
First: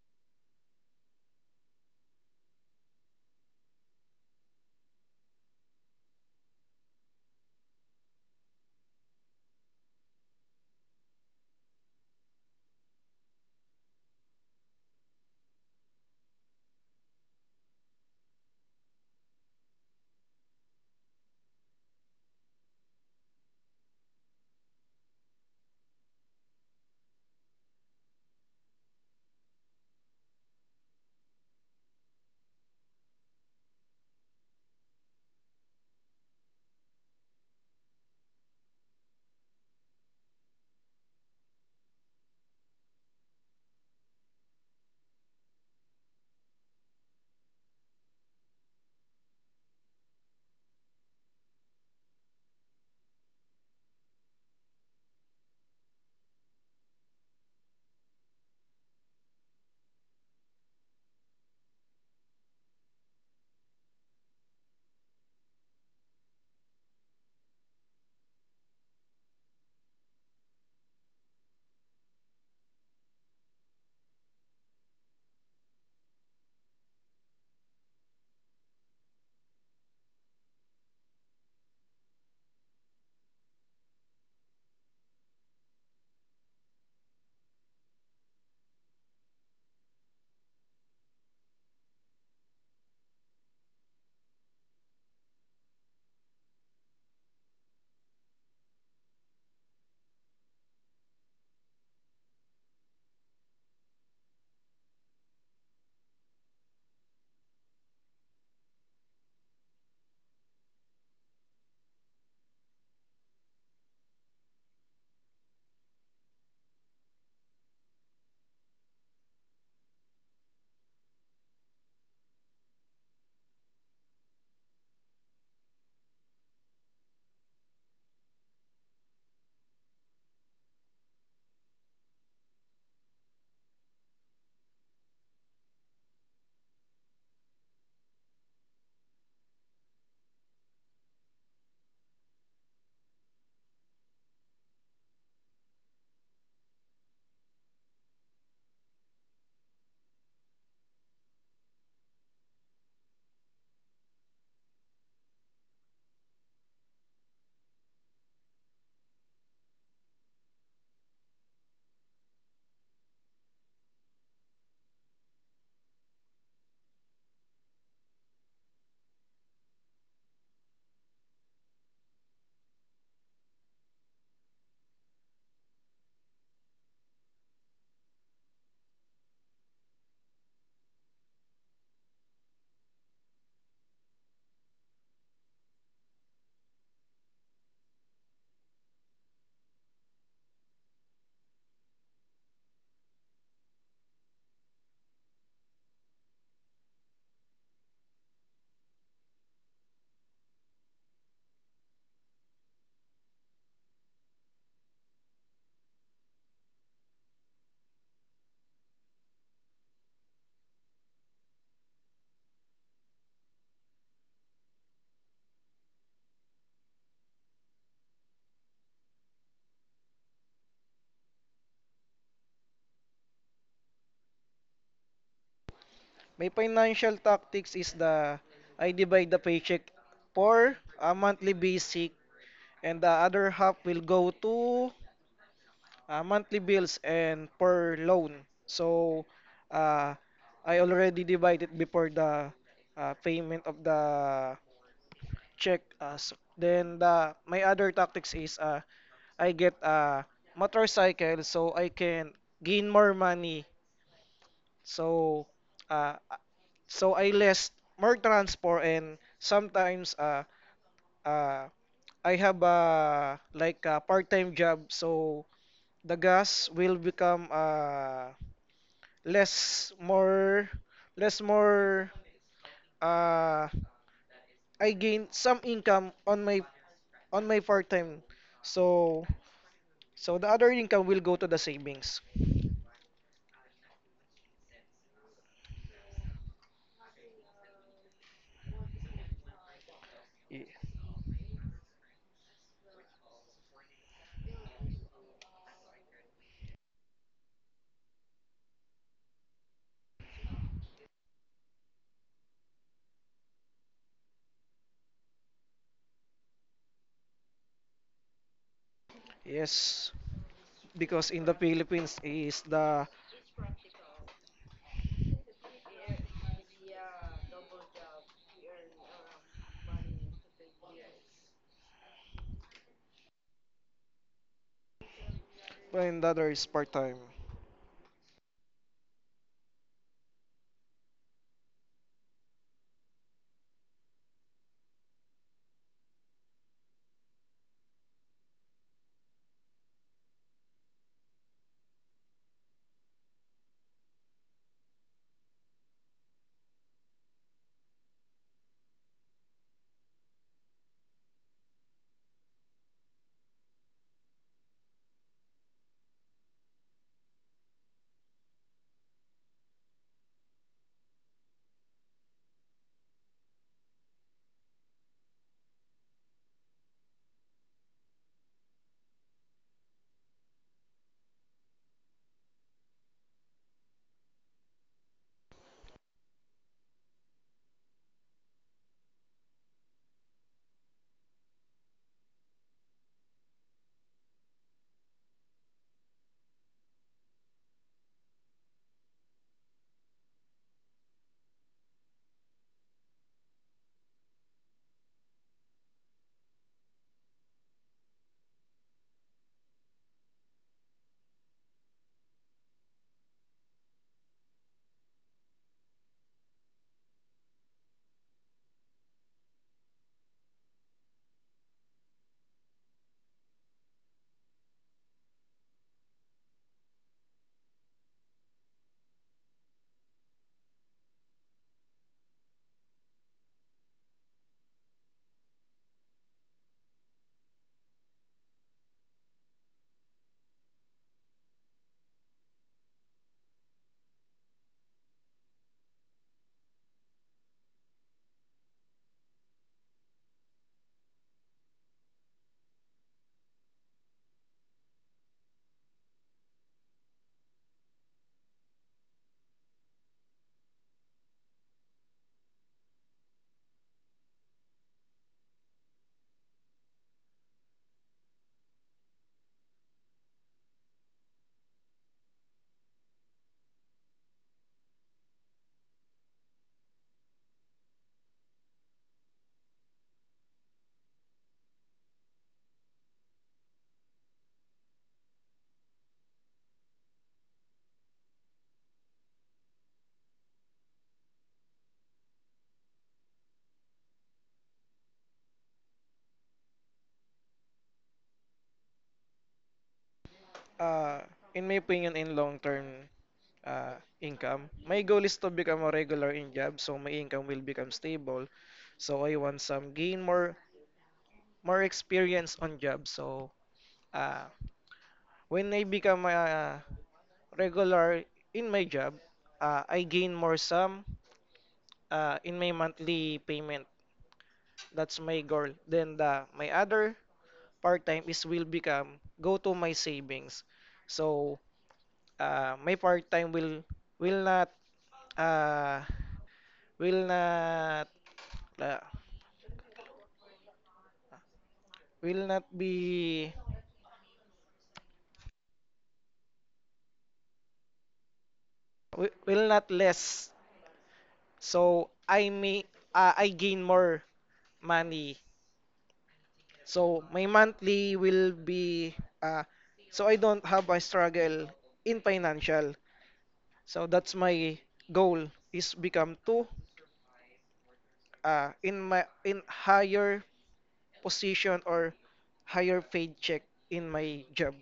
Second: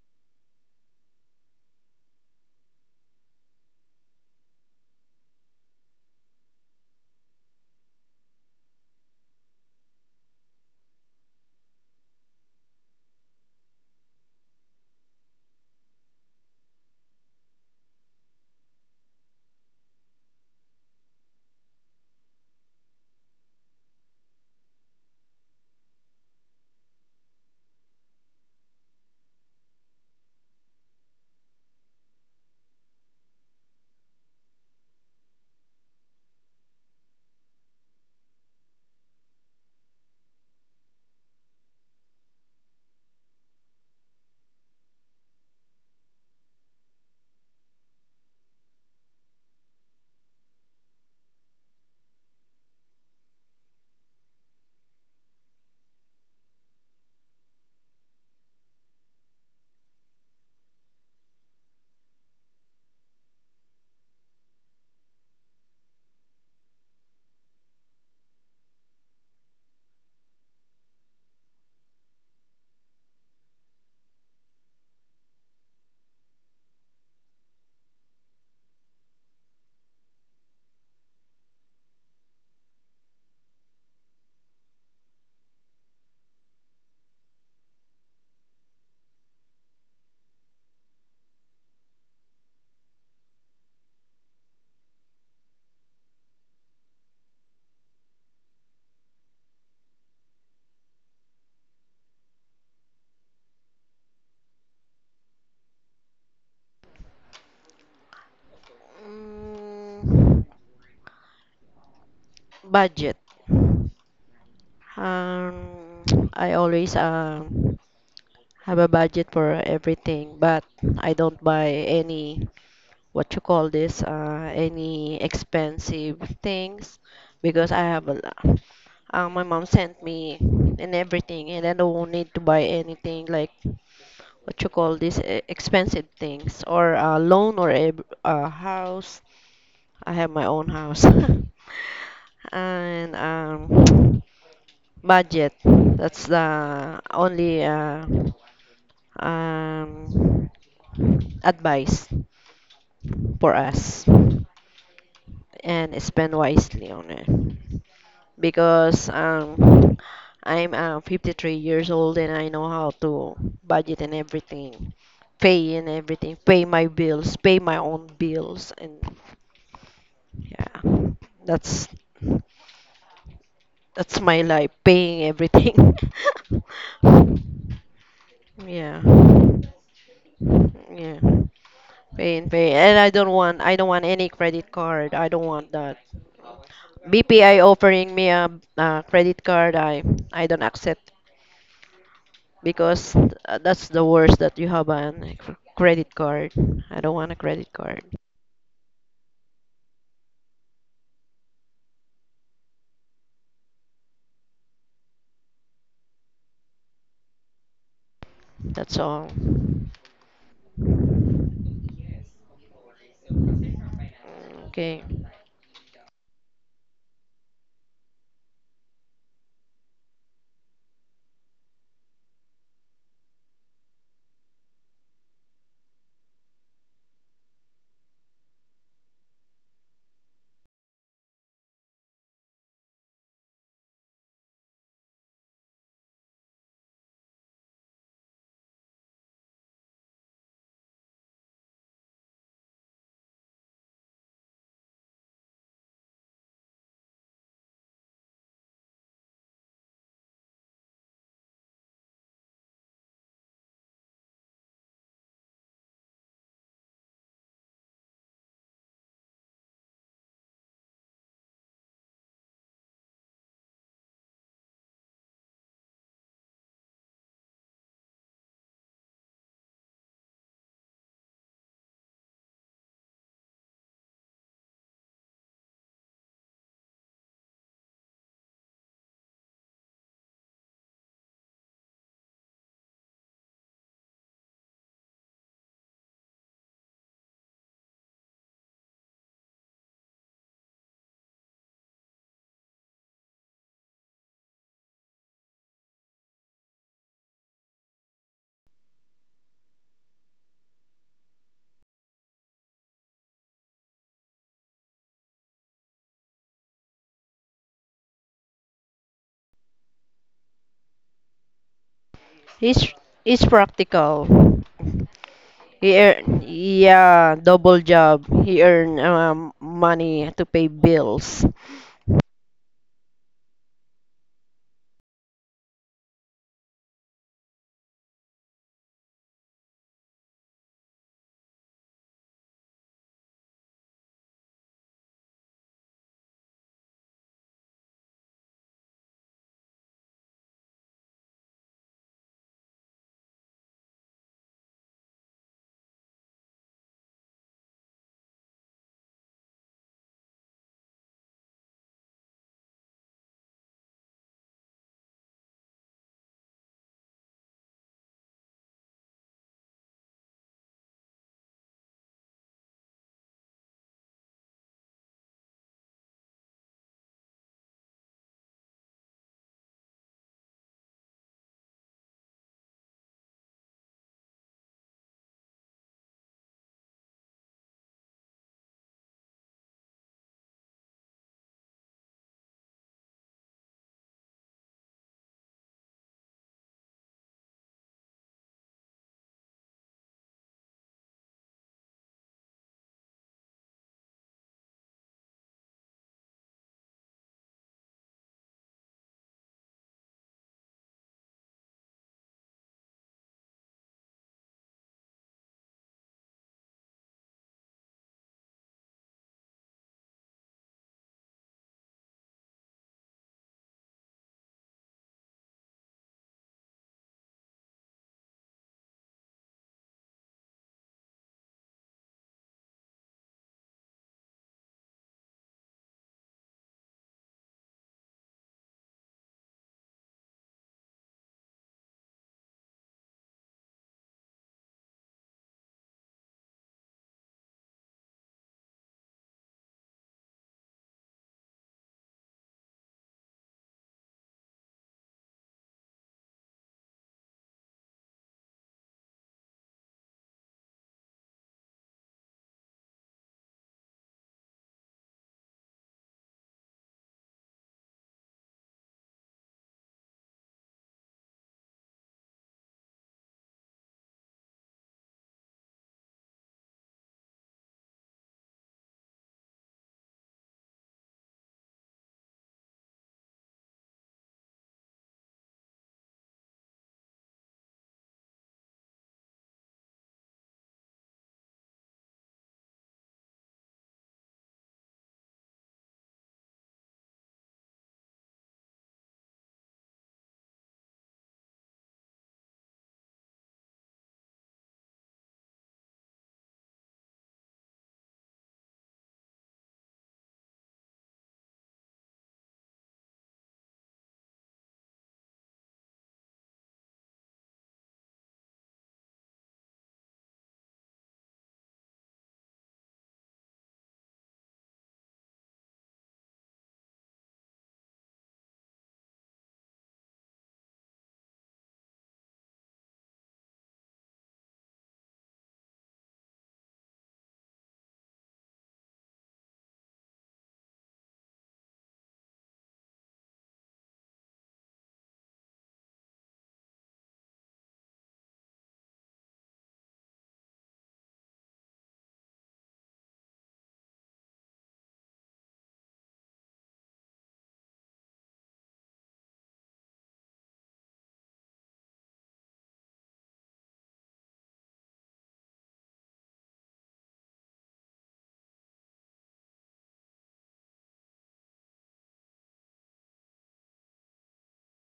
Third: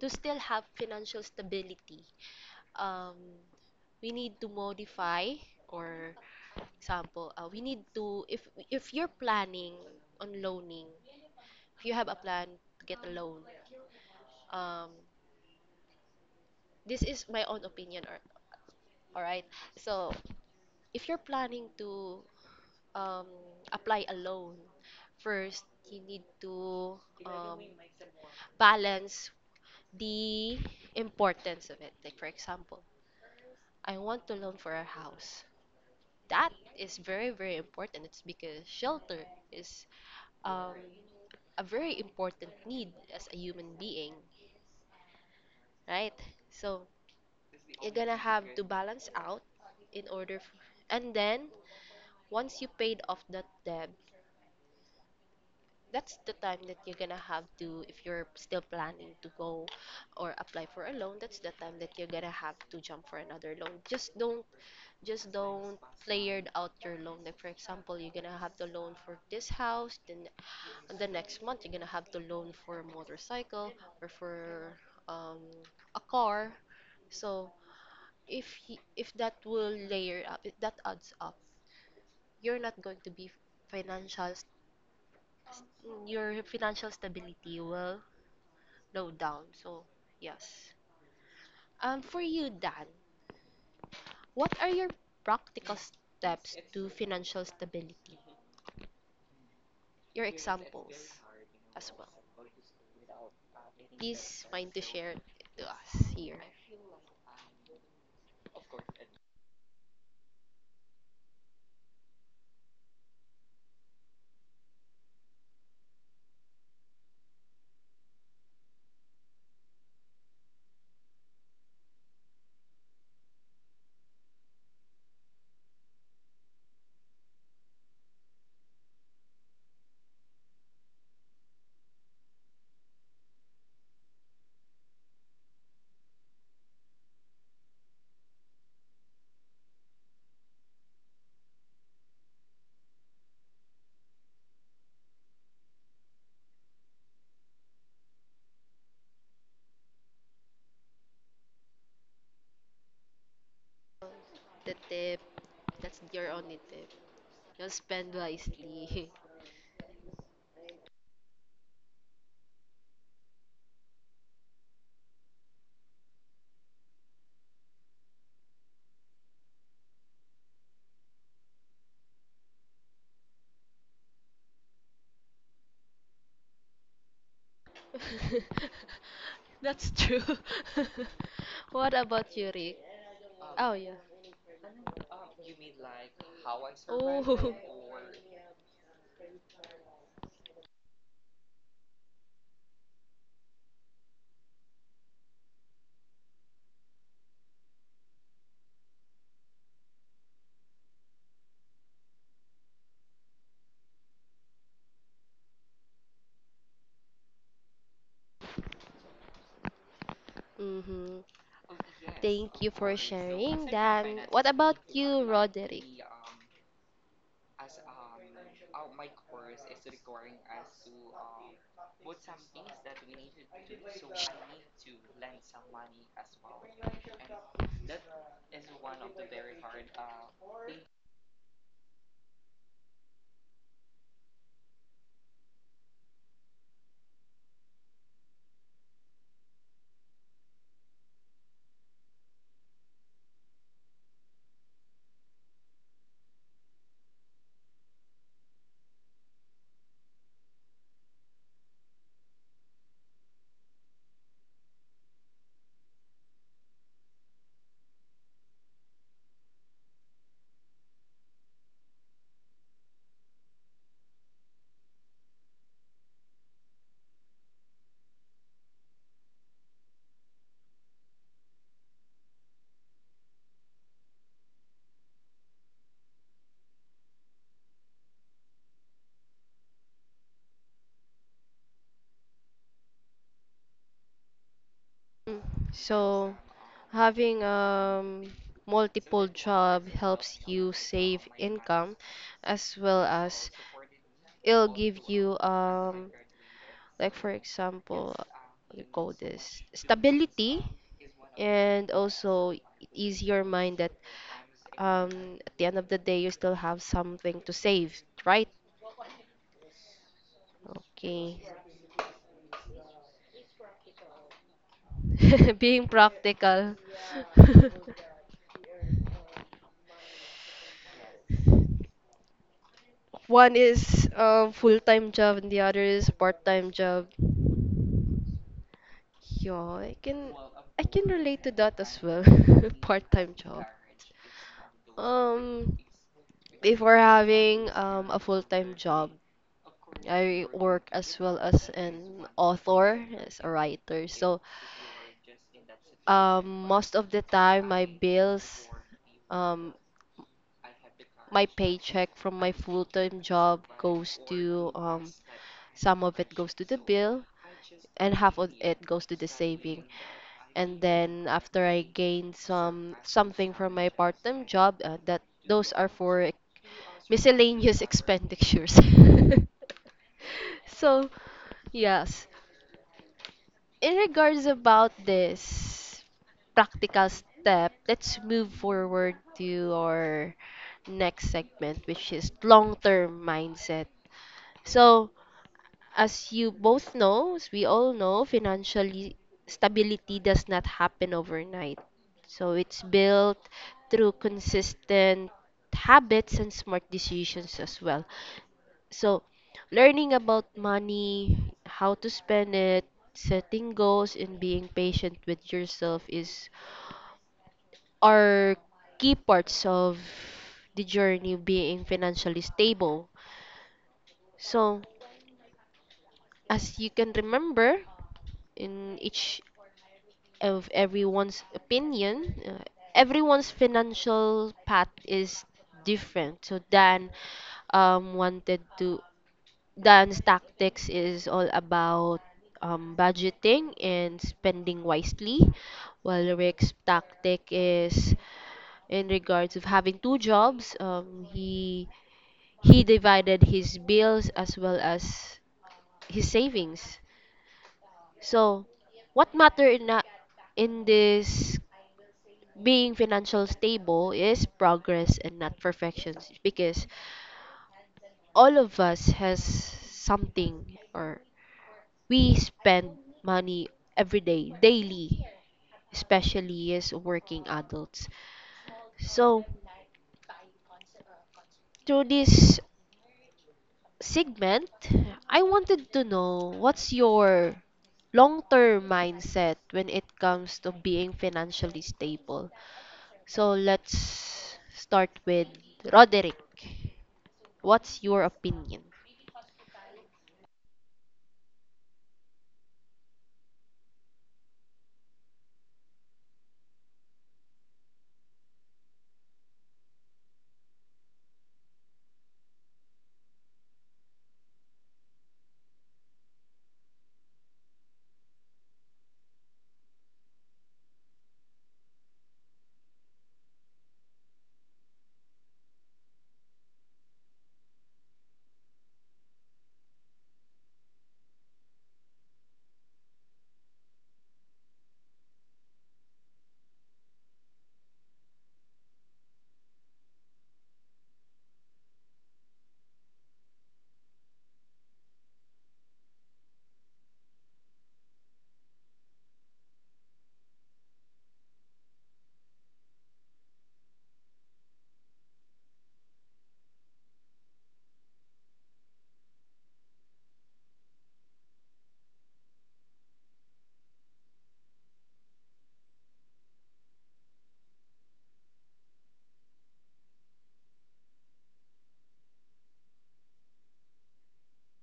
[SPEAKER 1] to still have financial stability, um, we need to modify or example, we need to if you're planning on loaning, if you have a plan to get a loan, um, this is my own opinion or all right. So, if you're planning to um, apply a loan. First, you need to um, balance the importance of it. Like, for example, I want to loan for a house. That is very, very important. It's because shelter is um, a very important need as a human being, right? So, you're gonna have to balance out in order f and then once you paid off that debt, that's the time that you're gonna have to, if you're still planning to go or apply for a loan, that's the time that you're gonna have to jump for another loan. Just don't layered out your loan. Like, for example, you're gonna have the loan for this house, then on the next month you're gonna have the loan for a motorcycle or for um, a car. So if that will layer up, if that adds up, you're not going to be financial s- your financial stability will low down. So, yes. For you, Dan, what are your practical steps to financial stability? Your examples as well. Please mind to share it to us here.
[SPEAKER 2] Mm, budget. Um, I always have a budget for everything, but I don't buy any what you call this any expensive things because I have a lot. My mom sent me and everything, and I don't need to buy anything like what you call this expensive things or a loan or a house. I have my own house, and budget. That's the only um, advice for us,
[SPEAKER 1] The tip, that's
[SPEAKER 2] and
[SPEAKER 1] your
[SPEAKER 2] spend
[SPEAKER 1] only tip.
[SPEAKER 2] wisely on it
[SPEAKER 1] You'll spend wisely.
[SPEAKER 2] because I'm 53 years old, and I know how to budget and everything, pay my bills, pay my own bills, and yeah, that's that's my life, paying everything. Yeah,
[SPEAKER 1] That's true.
[SPEAKER 2] yeah.
[SPEAKER 1] What about you,
[SPEAKER 2] Pain, pain.
[SPEAKER 1] Rick?
[SPEAKER 2] And I don't want
[SPEAKER 1] Oh,
[SPEAKER 2] I don't
[SPEAKER 1] yeah.
[SPEAKER 2] want any credit card. I don't want that.
[SPEAKER 1] Oh.
[SPEAKER 2] BPI offering me a credit card, I don't accept because that's the worst that you have an credit card. I don't want a credit card. That's all.
[SPEAKER 1] Mm-hmm. Thank you for sharing that. What about
[SPEAKER 2] Okay.
[SPEAKER 1] you, Roderick?
[SPEAKER 3] My financial tactics is the I divide the paycheck for a monthly basic, and the other half will go to monthly bills and per loan. So, uh, I already divided before the, payment of the check us. Then the my other tactics is, I get a motorcycle so I can gain more money. So uh so I less more transport. And sometimes, uh I have a, like, a part-time job, so the gas will become, less more, less more uh I gain some income on my part-time. So So the other income will go to the savings.
[SPEAKER 1] Mm. So, having multiple job helps
[SPEAKER 3] Y-
[SPEAKER 1] you save income, as well as it'll give you, like for example, we call this stability, and also it ease your mind that at the end of the day you still have something to save, right?
[SPEAKER 3] Yes, because
[SPEAKER 1] Okay.
[SPEAKER 3] in the Philippines is
[SPEAKER 2] He's
[SPEAKER 3] the
[SPEAKER 2] he's practical.
[SPEAKER 1] Being
[SPEAKER 2] He earn,
[SPEAKER 1] practical.
[SPEAKER 2] yeah, double job. He earn money to pay bills.
[SPEAKER 1] One is a full-time job and the other is a
[SPEAKER 3] and the other is
[SPEAKER 1] part-time
[SPEAKER 3] part
[SPEAKER 1] job.
[SPEAKER 3] time.
[SPEAKER 1] Yeah, I can I can relate to that as well. Part-time job. Um, Before having a full-time job, I work as well as an author, as a writer. So, most of the time my bills, um my paycheck from my full-time job goes to, some of it goes to the bill and half of it goes to the saving. And then after I gain some something from my part-time job, that, those are for miscellaneous expenditures. So, yes. In regards about this practical step, let's move forward to our next segment, which is long-term mindset. So, as you both know, as we all know, financially stability does not happen overnight. So it's built through consistent habits and smart decisions as well. So, learning about money, how to spend it, setting goals, and being patient with yourself is are key parts of the journey of being financially stable. So, as you can remember, in each of everyone's opinion, everyone's financial path is different. So Dan, wanted to dance tactics is all about budgeting and spending wisely, while Rick's tactic is in regards of having two jobs. He divided his bills as well as his savings. So, what matter in a, in this being financial stable is progress and not perfections, because all of us has something, or we spend money every day, daily, especially as working adults. So, through this segment, I wanted to know what's your long term mindset when it comes to being financially stable. So, let's start with Roderick. What's your opinion?
[SPEAKER 3] In my opinion, in long term income, my goal is to become a regular in job, so my income will become stable. So I want some gain more, more experience on job. So uh, when I become a, regular in my job, I gain more sum, in my monthly payment. That's my goal. Then the my other part-time is will become go to my savings. So, my part-time will will not uh, will not uh, will not be will not less. So I may, I gain more money. So my monthly will be, uh, so I don't have a struggle in financial. So that's my goal is become to, in my in higher position or higher paid check in my job.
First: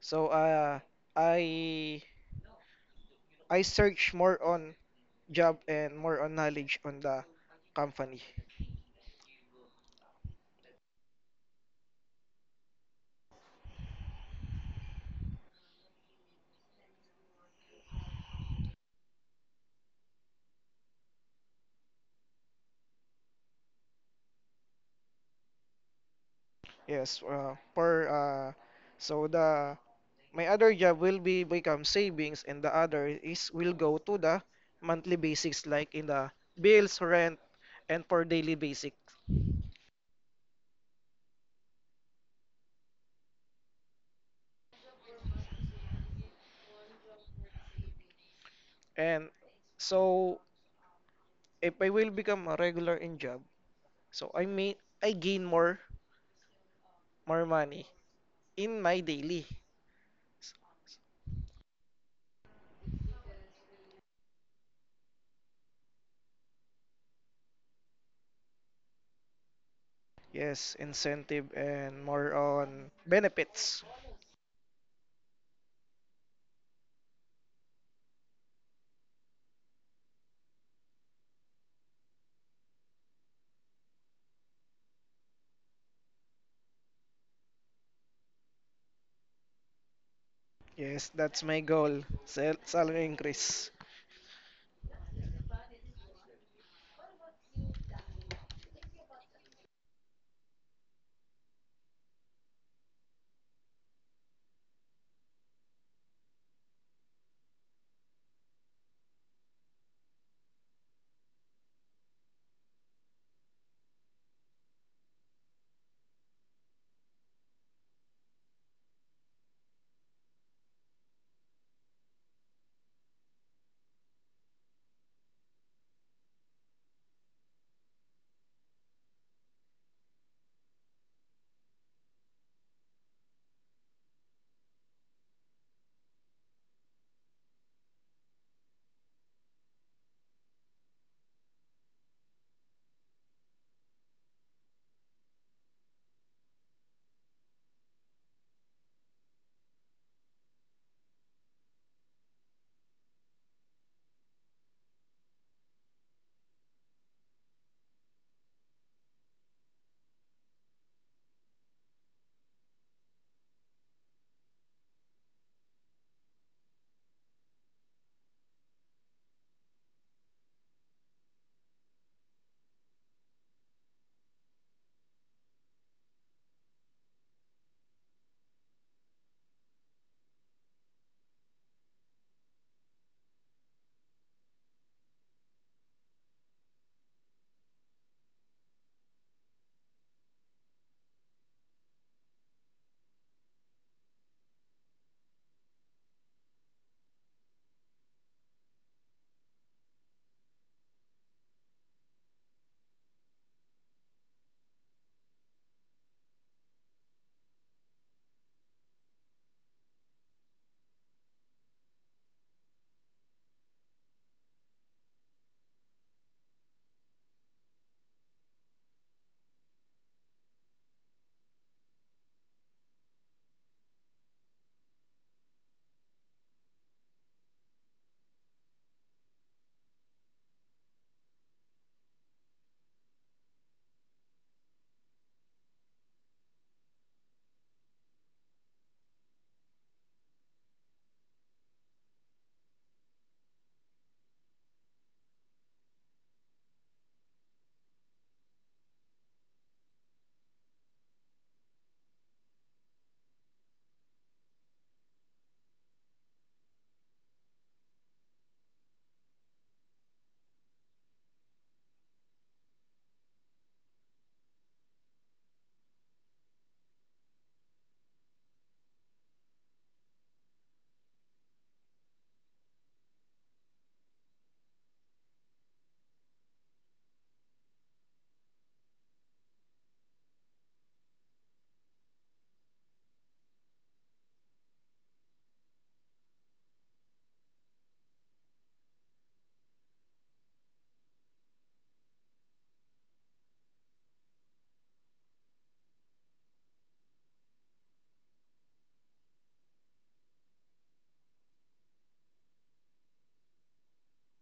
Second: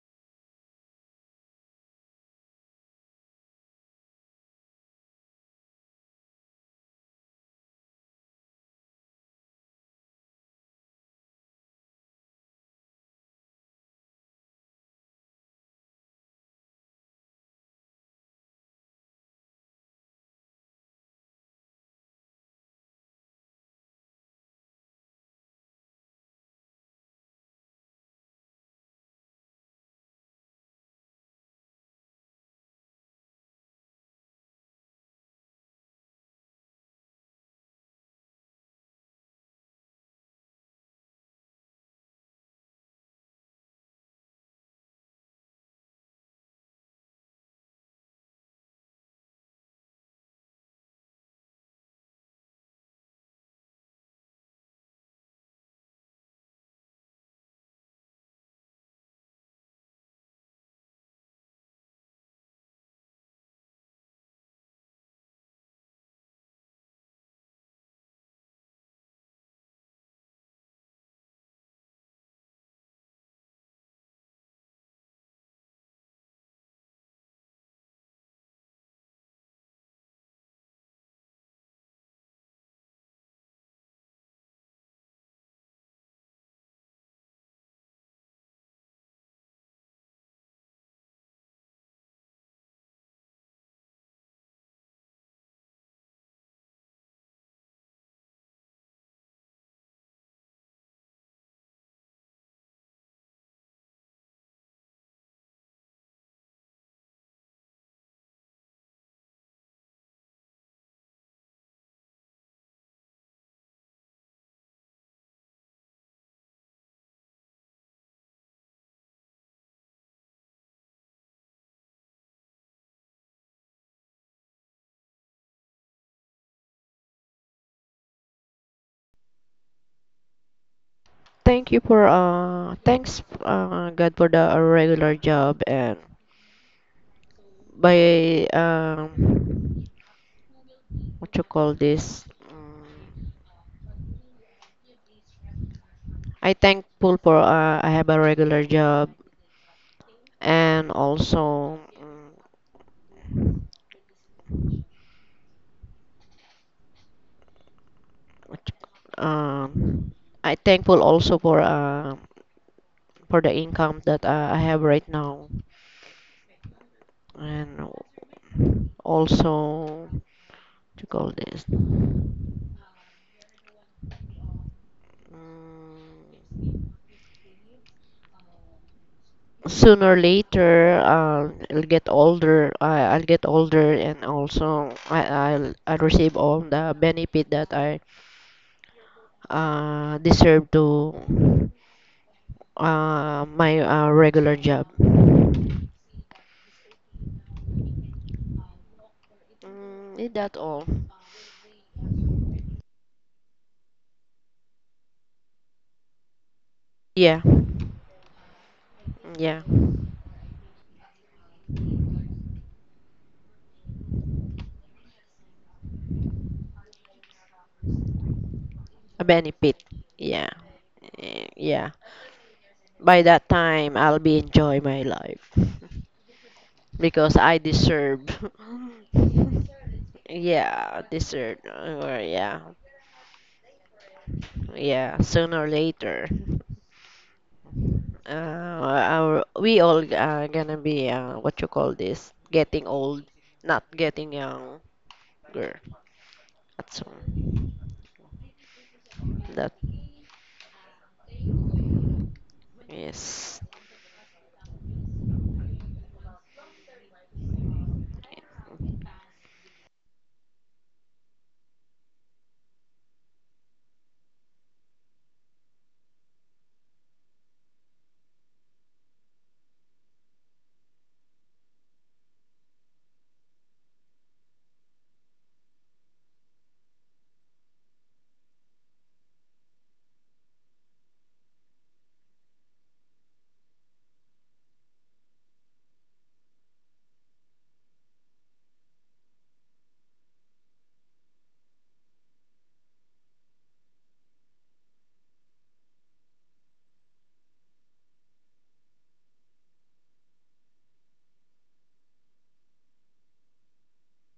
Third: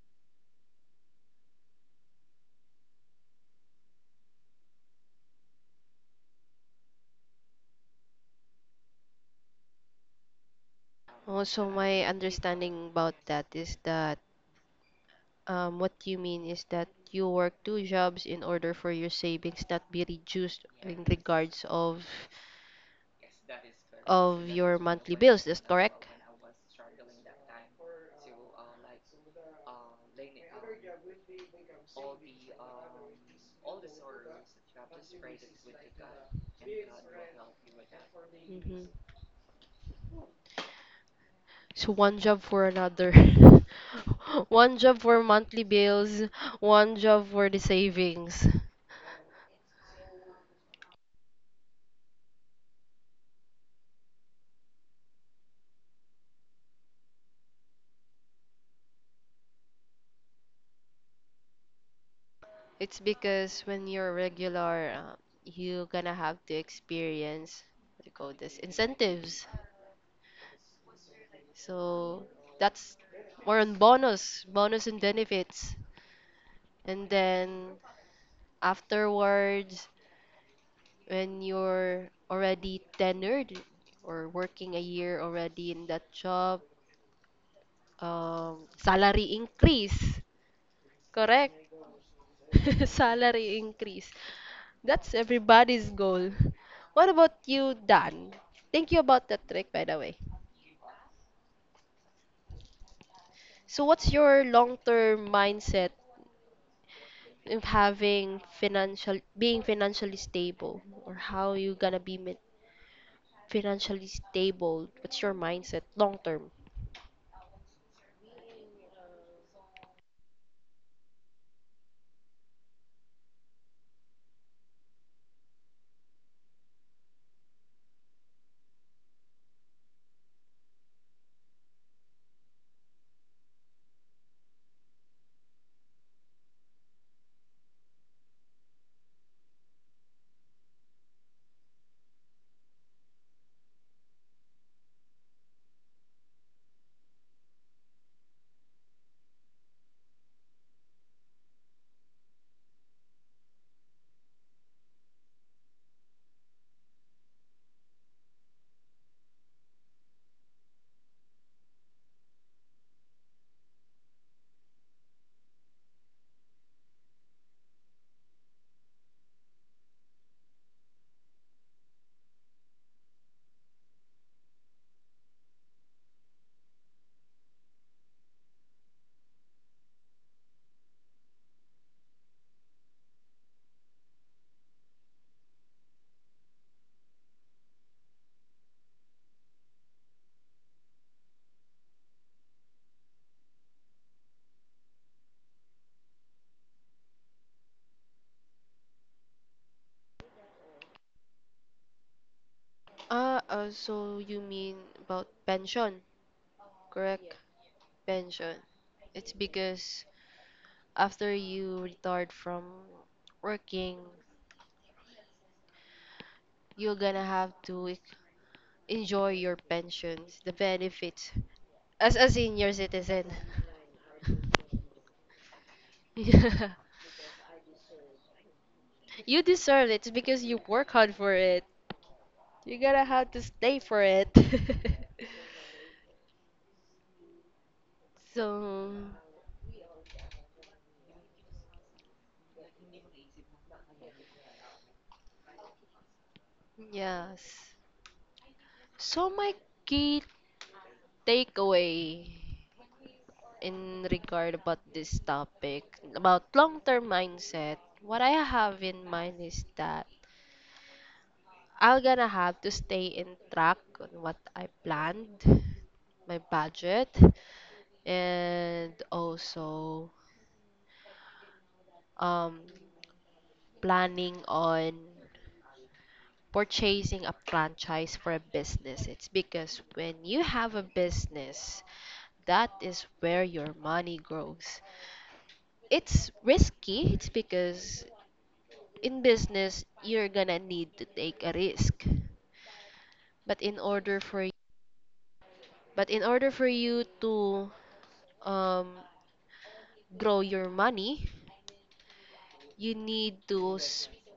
[SPEAKER 3] So I I search more on job and more on knowledge on the company.
[SPEAKER 1] Also, my understanding about that is that what you mean is that you work two jobs in order for your savings not be reduced in regards of your monthly bills. That's correct.
[SPEAKER 3] Yes, for so the my other job will be become savings, and the other is will go to the monthly basics, like in the bills, rent, and for daily
[SPEAKER 1] Mhm.
[SPEAKER 3] basic.
[SPEAKER 1] So one job for another. One job for monthly bills, one job for the savings.
[SPEAKER 3] And so if I will become a regular in job, so I made I gain more, more money in my daily.
[SPEAKER 1] It's because when you're regular, you gonna have to experience, what do you call this, incentives.
[SPEAKER 3] Yes, incentive and
[SPEAKER 1] So
[SPEAKER 3] more on
[SPEAKER 1] that's more on
[SPEAKER 3] benefits.
[SPEAKER 1] bonus, bonus and benefits. And then afterwards, when you're already tenured or working a year already in that job, salary increase.
[SPEAKER 3] Yes, that's
[SPEAKER 1] Correct?
[SPEAKER 3] my goal. Salary
[SPEAKER 1] Salary
[SPEAKER 3] increase.
[SPEAKER 1] increase. That's everybody's goal. What about you, Dan? Thank you about that trick, by the way. So, what's your long-term mindset if having financial, being financially stable, or how you gonna be financially stable? What's your mindset long term?
[SPEAKER 2] Thank you for thanks God for the regular job, and by what you call this, mm, I thankful for I have a regular job. And also, what you I thankful also for the income that I have right now. And also what you call this, mm, sooner or later I'll get older, I'll get older. And also I'll receive all the benefit that I deserve to my regular job is that all?
[SPEAKER 1] Ah, so you mean about pension, correct? Yeah.
[SPEAKER 2] Yeah.
[SPEAKER 1] Pension. It's
[SPEAKER 2] Yeah,
[SPEAKER 1] because after you retired from working, you're gonna have to
[SPEAKER 2] a
[SPEAKER 1] enjoy your
[SPEAKER 2] benefit.
[SPEAKER 1] pensions,
[SPEAKER 2] Yeah.
[SPEAKER 1] the benefits,
[SPEAKER 2] Yeah.
[SPEAKER 1] as a senior
[SPEAKER 2] By
[SPEAKER 1] citizen.
[SPEAKER 2] that time I'll be enjoy my life
[SPEAKER 1] Yeah.
[SPEAKER 2] because I deserve.
[SPEAKER 1] You deserve it. It's because you work
[SPEAKER 2] Yeah,
[SPEAKER 1] hard for
[SPEAKER 2] deserve
[SPEAKER 1] it.
[SPEAKER 2] yeah.
[SPEAKER 1] You gotta have to stay for it.
[SPEAKER 2] Yeah, sooner or later, uh,
[SPEAKER 1] So,
[SPEAKER 2] we all are gonna be what you call this, getting old, not getting younger. At some
[SPEAKER 1] yes. So my
[SPEAKER 2] that,
[SPEAKER 1] key takeaway
[SPEAKER 2] yes,
[SPEAKER 1] in regard about this topic about long-term mindset, what I have in mind is that I'm gonna have to stay in track on what I planned, my budget, and also um planning on purchasing a franchise for a business. It's because when you have a business, that is where your money grows. It's risky. It's because in business you're gonna need to take a risk. But in order for but in order for you to um, grow your money, you need to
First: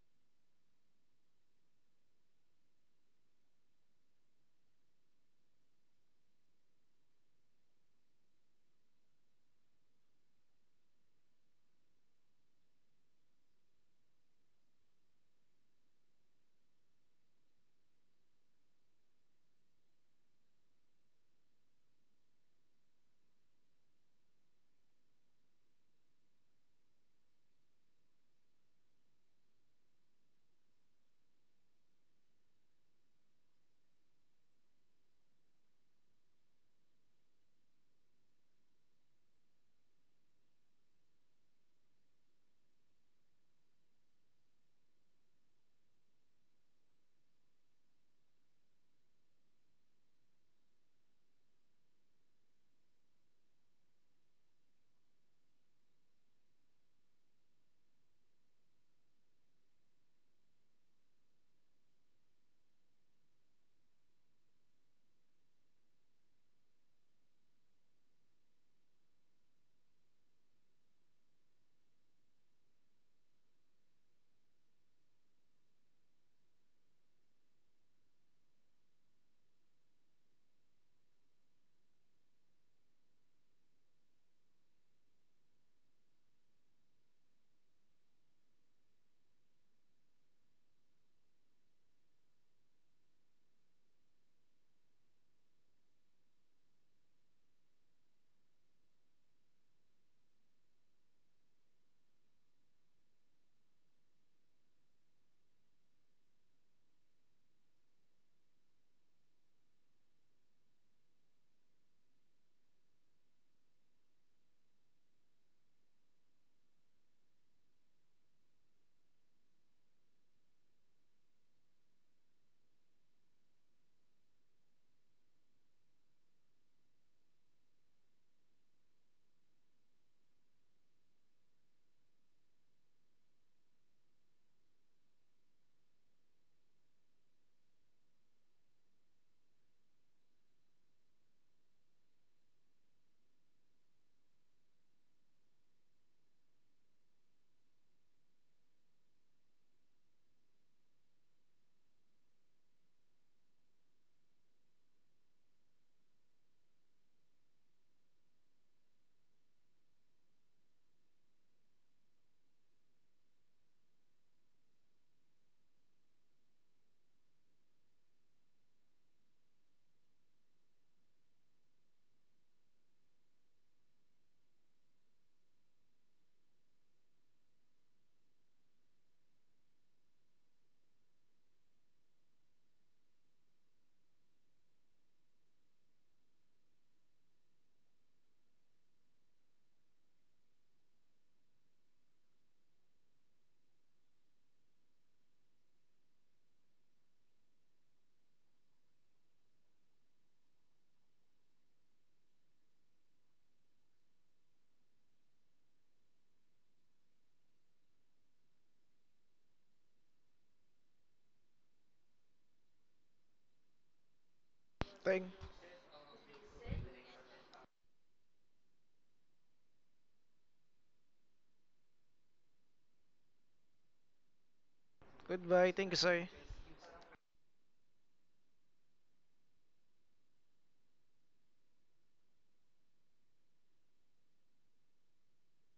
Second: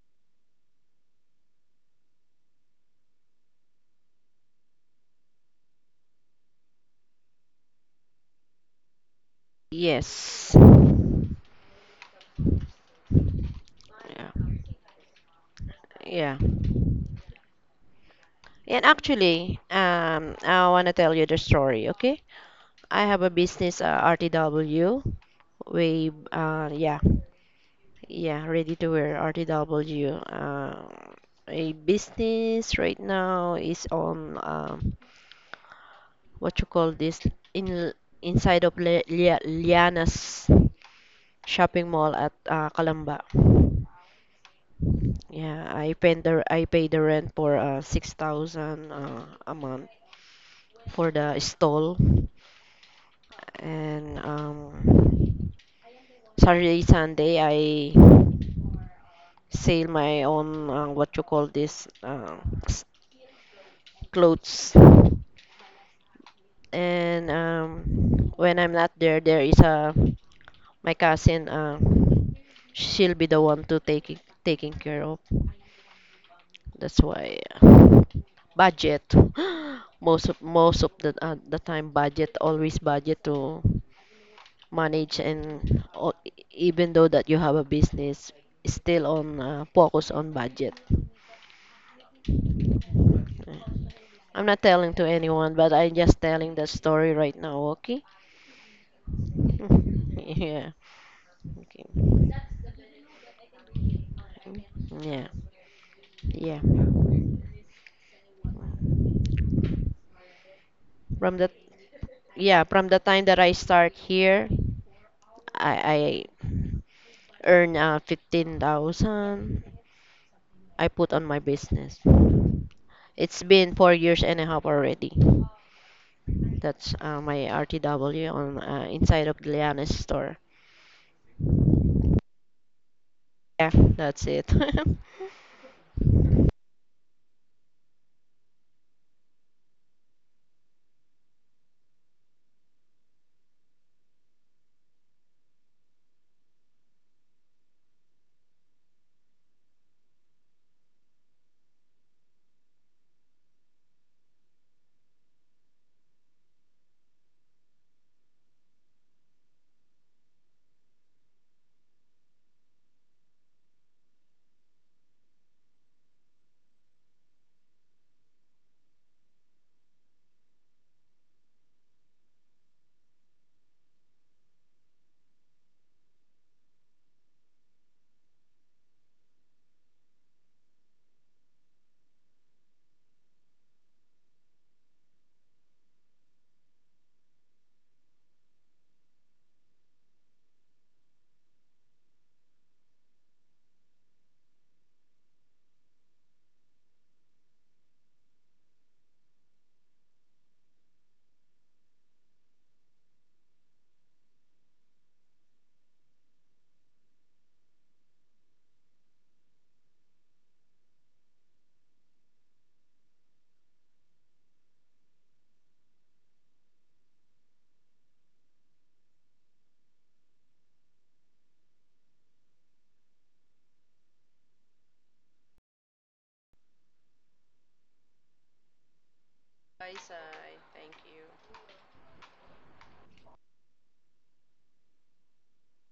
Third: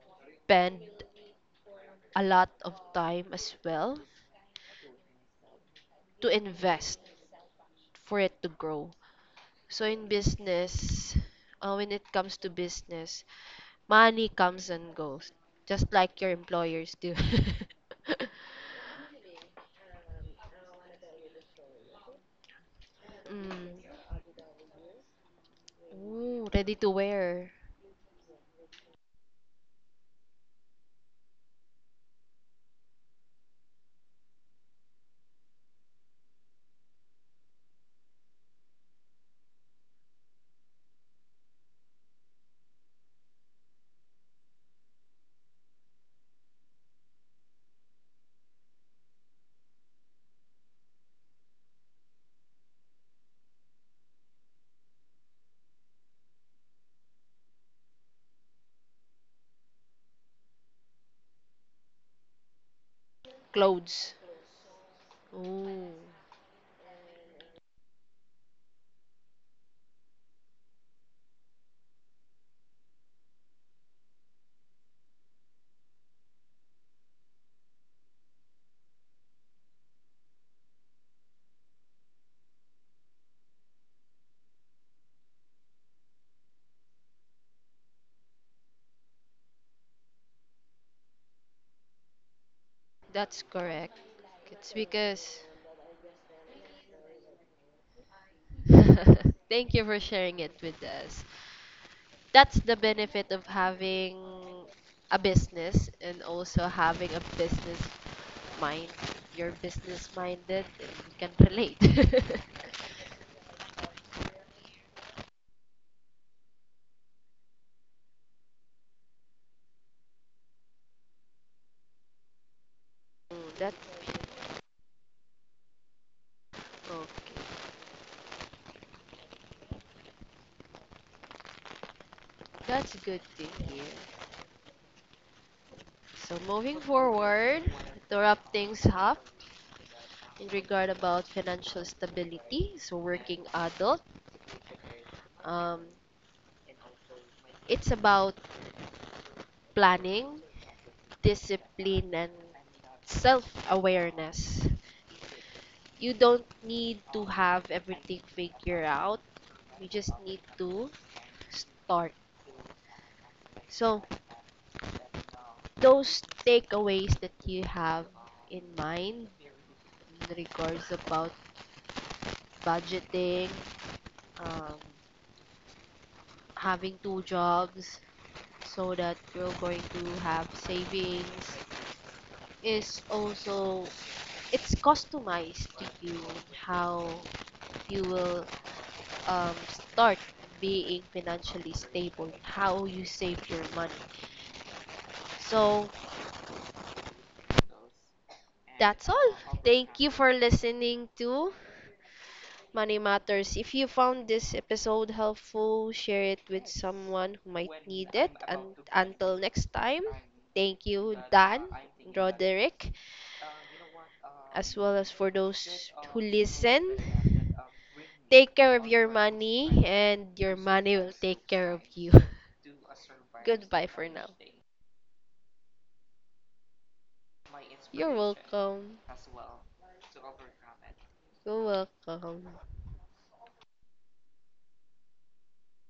[SPEAKER 1] spend a lot of time as well to invest for it to grow. So in
[SPEAKER 2] yes,
[SPEAKER 1] business, when it comes to business, money
[SPEAKER 2] yeah,
[SPEAKER 1] comes and goes, just like your
[SPEAKER 2] yeah.
[SPEAKER 1] employers do.
[SPEAKER 2] And actually, I wanna tell you the story. Okay, I have a
[SPEAKER 1] Mm.
[SPEAKER 2] business RTW. We
[SPEAKER 1] Ooh, ready to
[SPEAKER 2] yeah,
[SPEAKER 1] wear
[SPEAKER 2] yeah, ready to wear, RTW. A business right now is on. What you call this, in inside of Liana's shopping mall at Calamba. Yeah, I pay the rent for 6,000 a month for the stall, and Saturday Sunday I sell my own what you call this s-
[SPEAKER 1] clothes.
[SPEAKER 2] clothes.
[SPEAKER 1] Ooh,
[SPEAKER 2] And when I'm not there, there is a my cousin. She'll be the one to taking care of. That's why budget. Most of the time budget, always budget to manage. And even though that you have a business, still on focus on budget.
[SPEAKER 1] that's
[SPEAKER 2] Uh,
[SPEAKER 1] correct.
[SPEAKER 2] I'm not
[SPEAKER 1] It's
[SPEAKER 2] telling to
[SPEAKER 1] because.
[SPEAKER 2] anyone, but I'm just telling the story right now, okay?
[SPEAKER 1] Thank you for sharing it
[SPEAKER 2] Yeah.
[SPEAKER 1] with us.
[SPEAKER 2] Okay. Mm.
[SPEAKER 1] That's the benefit of having a
[SPEAKER 2] Yeah.
[SPEAKER 1] business and
[SPEAKER 2] Yeah.
[SPEAKER 1] also having a business mind. You're business minded and you can
[SPEAKER 2] From the
[SPEAKER 1] relate.
[SPEAKER 2] yeah, from the time that I start here, I earn 15,000. I put on my business. It's
[SPEAKER 1] Mm, that
[SPEAKER 2] been 4 years and a half already. That's my
[SPEAKER 1] okay.
[SPEAKER 2] RTW on inside of Gliana's store.
[SPEAKER 1] That's good to
[SPEAKER 2] Yeah,
[SPEAKER 1] hear.
[SPEAKER 2] that's it.
[SPEAKER 1] So moving forward to wrap things up in regard about financial stability, so working adult, um, it's about planning, discipline, and self-awareness. You don't need to have everything figured out. You just need to start. So, those takeaways that you have in mind in regards about budgeting, um, having two jobs so that you're going to have savings is also it's customized to you how you will start being financially stable, how you save your money. So that's all. Thank you for listening to Money Matters. If you found this episode helpful, share it with someone who might need it. And until next time, thank you, Dan, Roderick, as well as
[SPEAKER 3] Thank
[SPEAKER 1] for those who listen. Take care of your money, and your money will take care of you. Goodbye for now.
[SPEAKER 3] goodbye. Thank you, sir.
[SPEAKER 1] You're welcome.
[SPEAKER 2] Bye, Sai. Thank you.
[SPEAKER 1] You're welcome.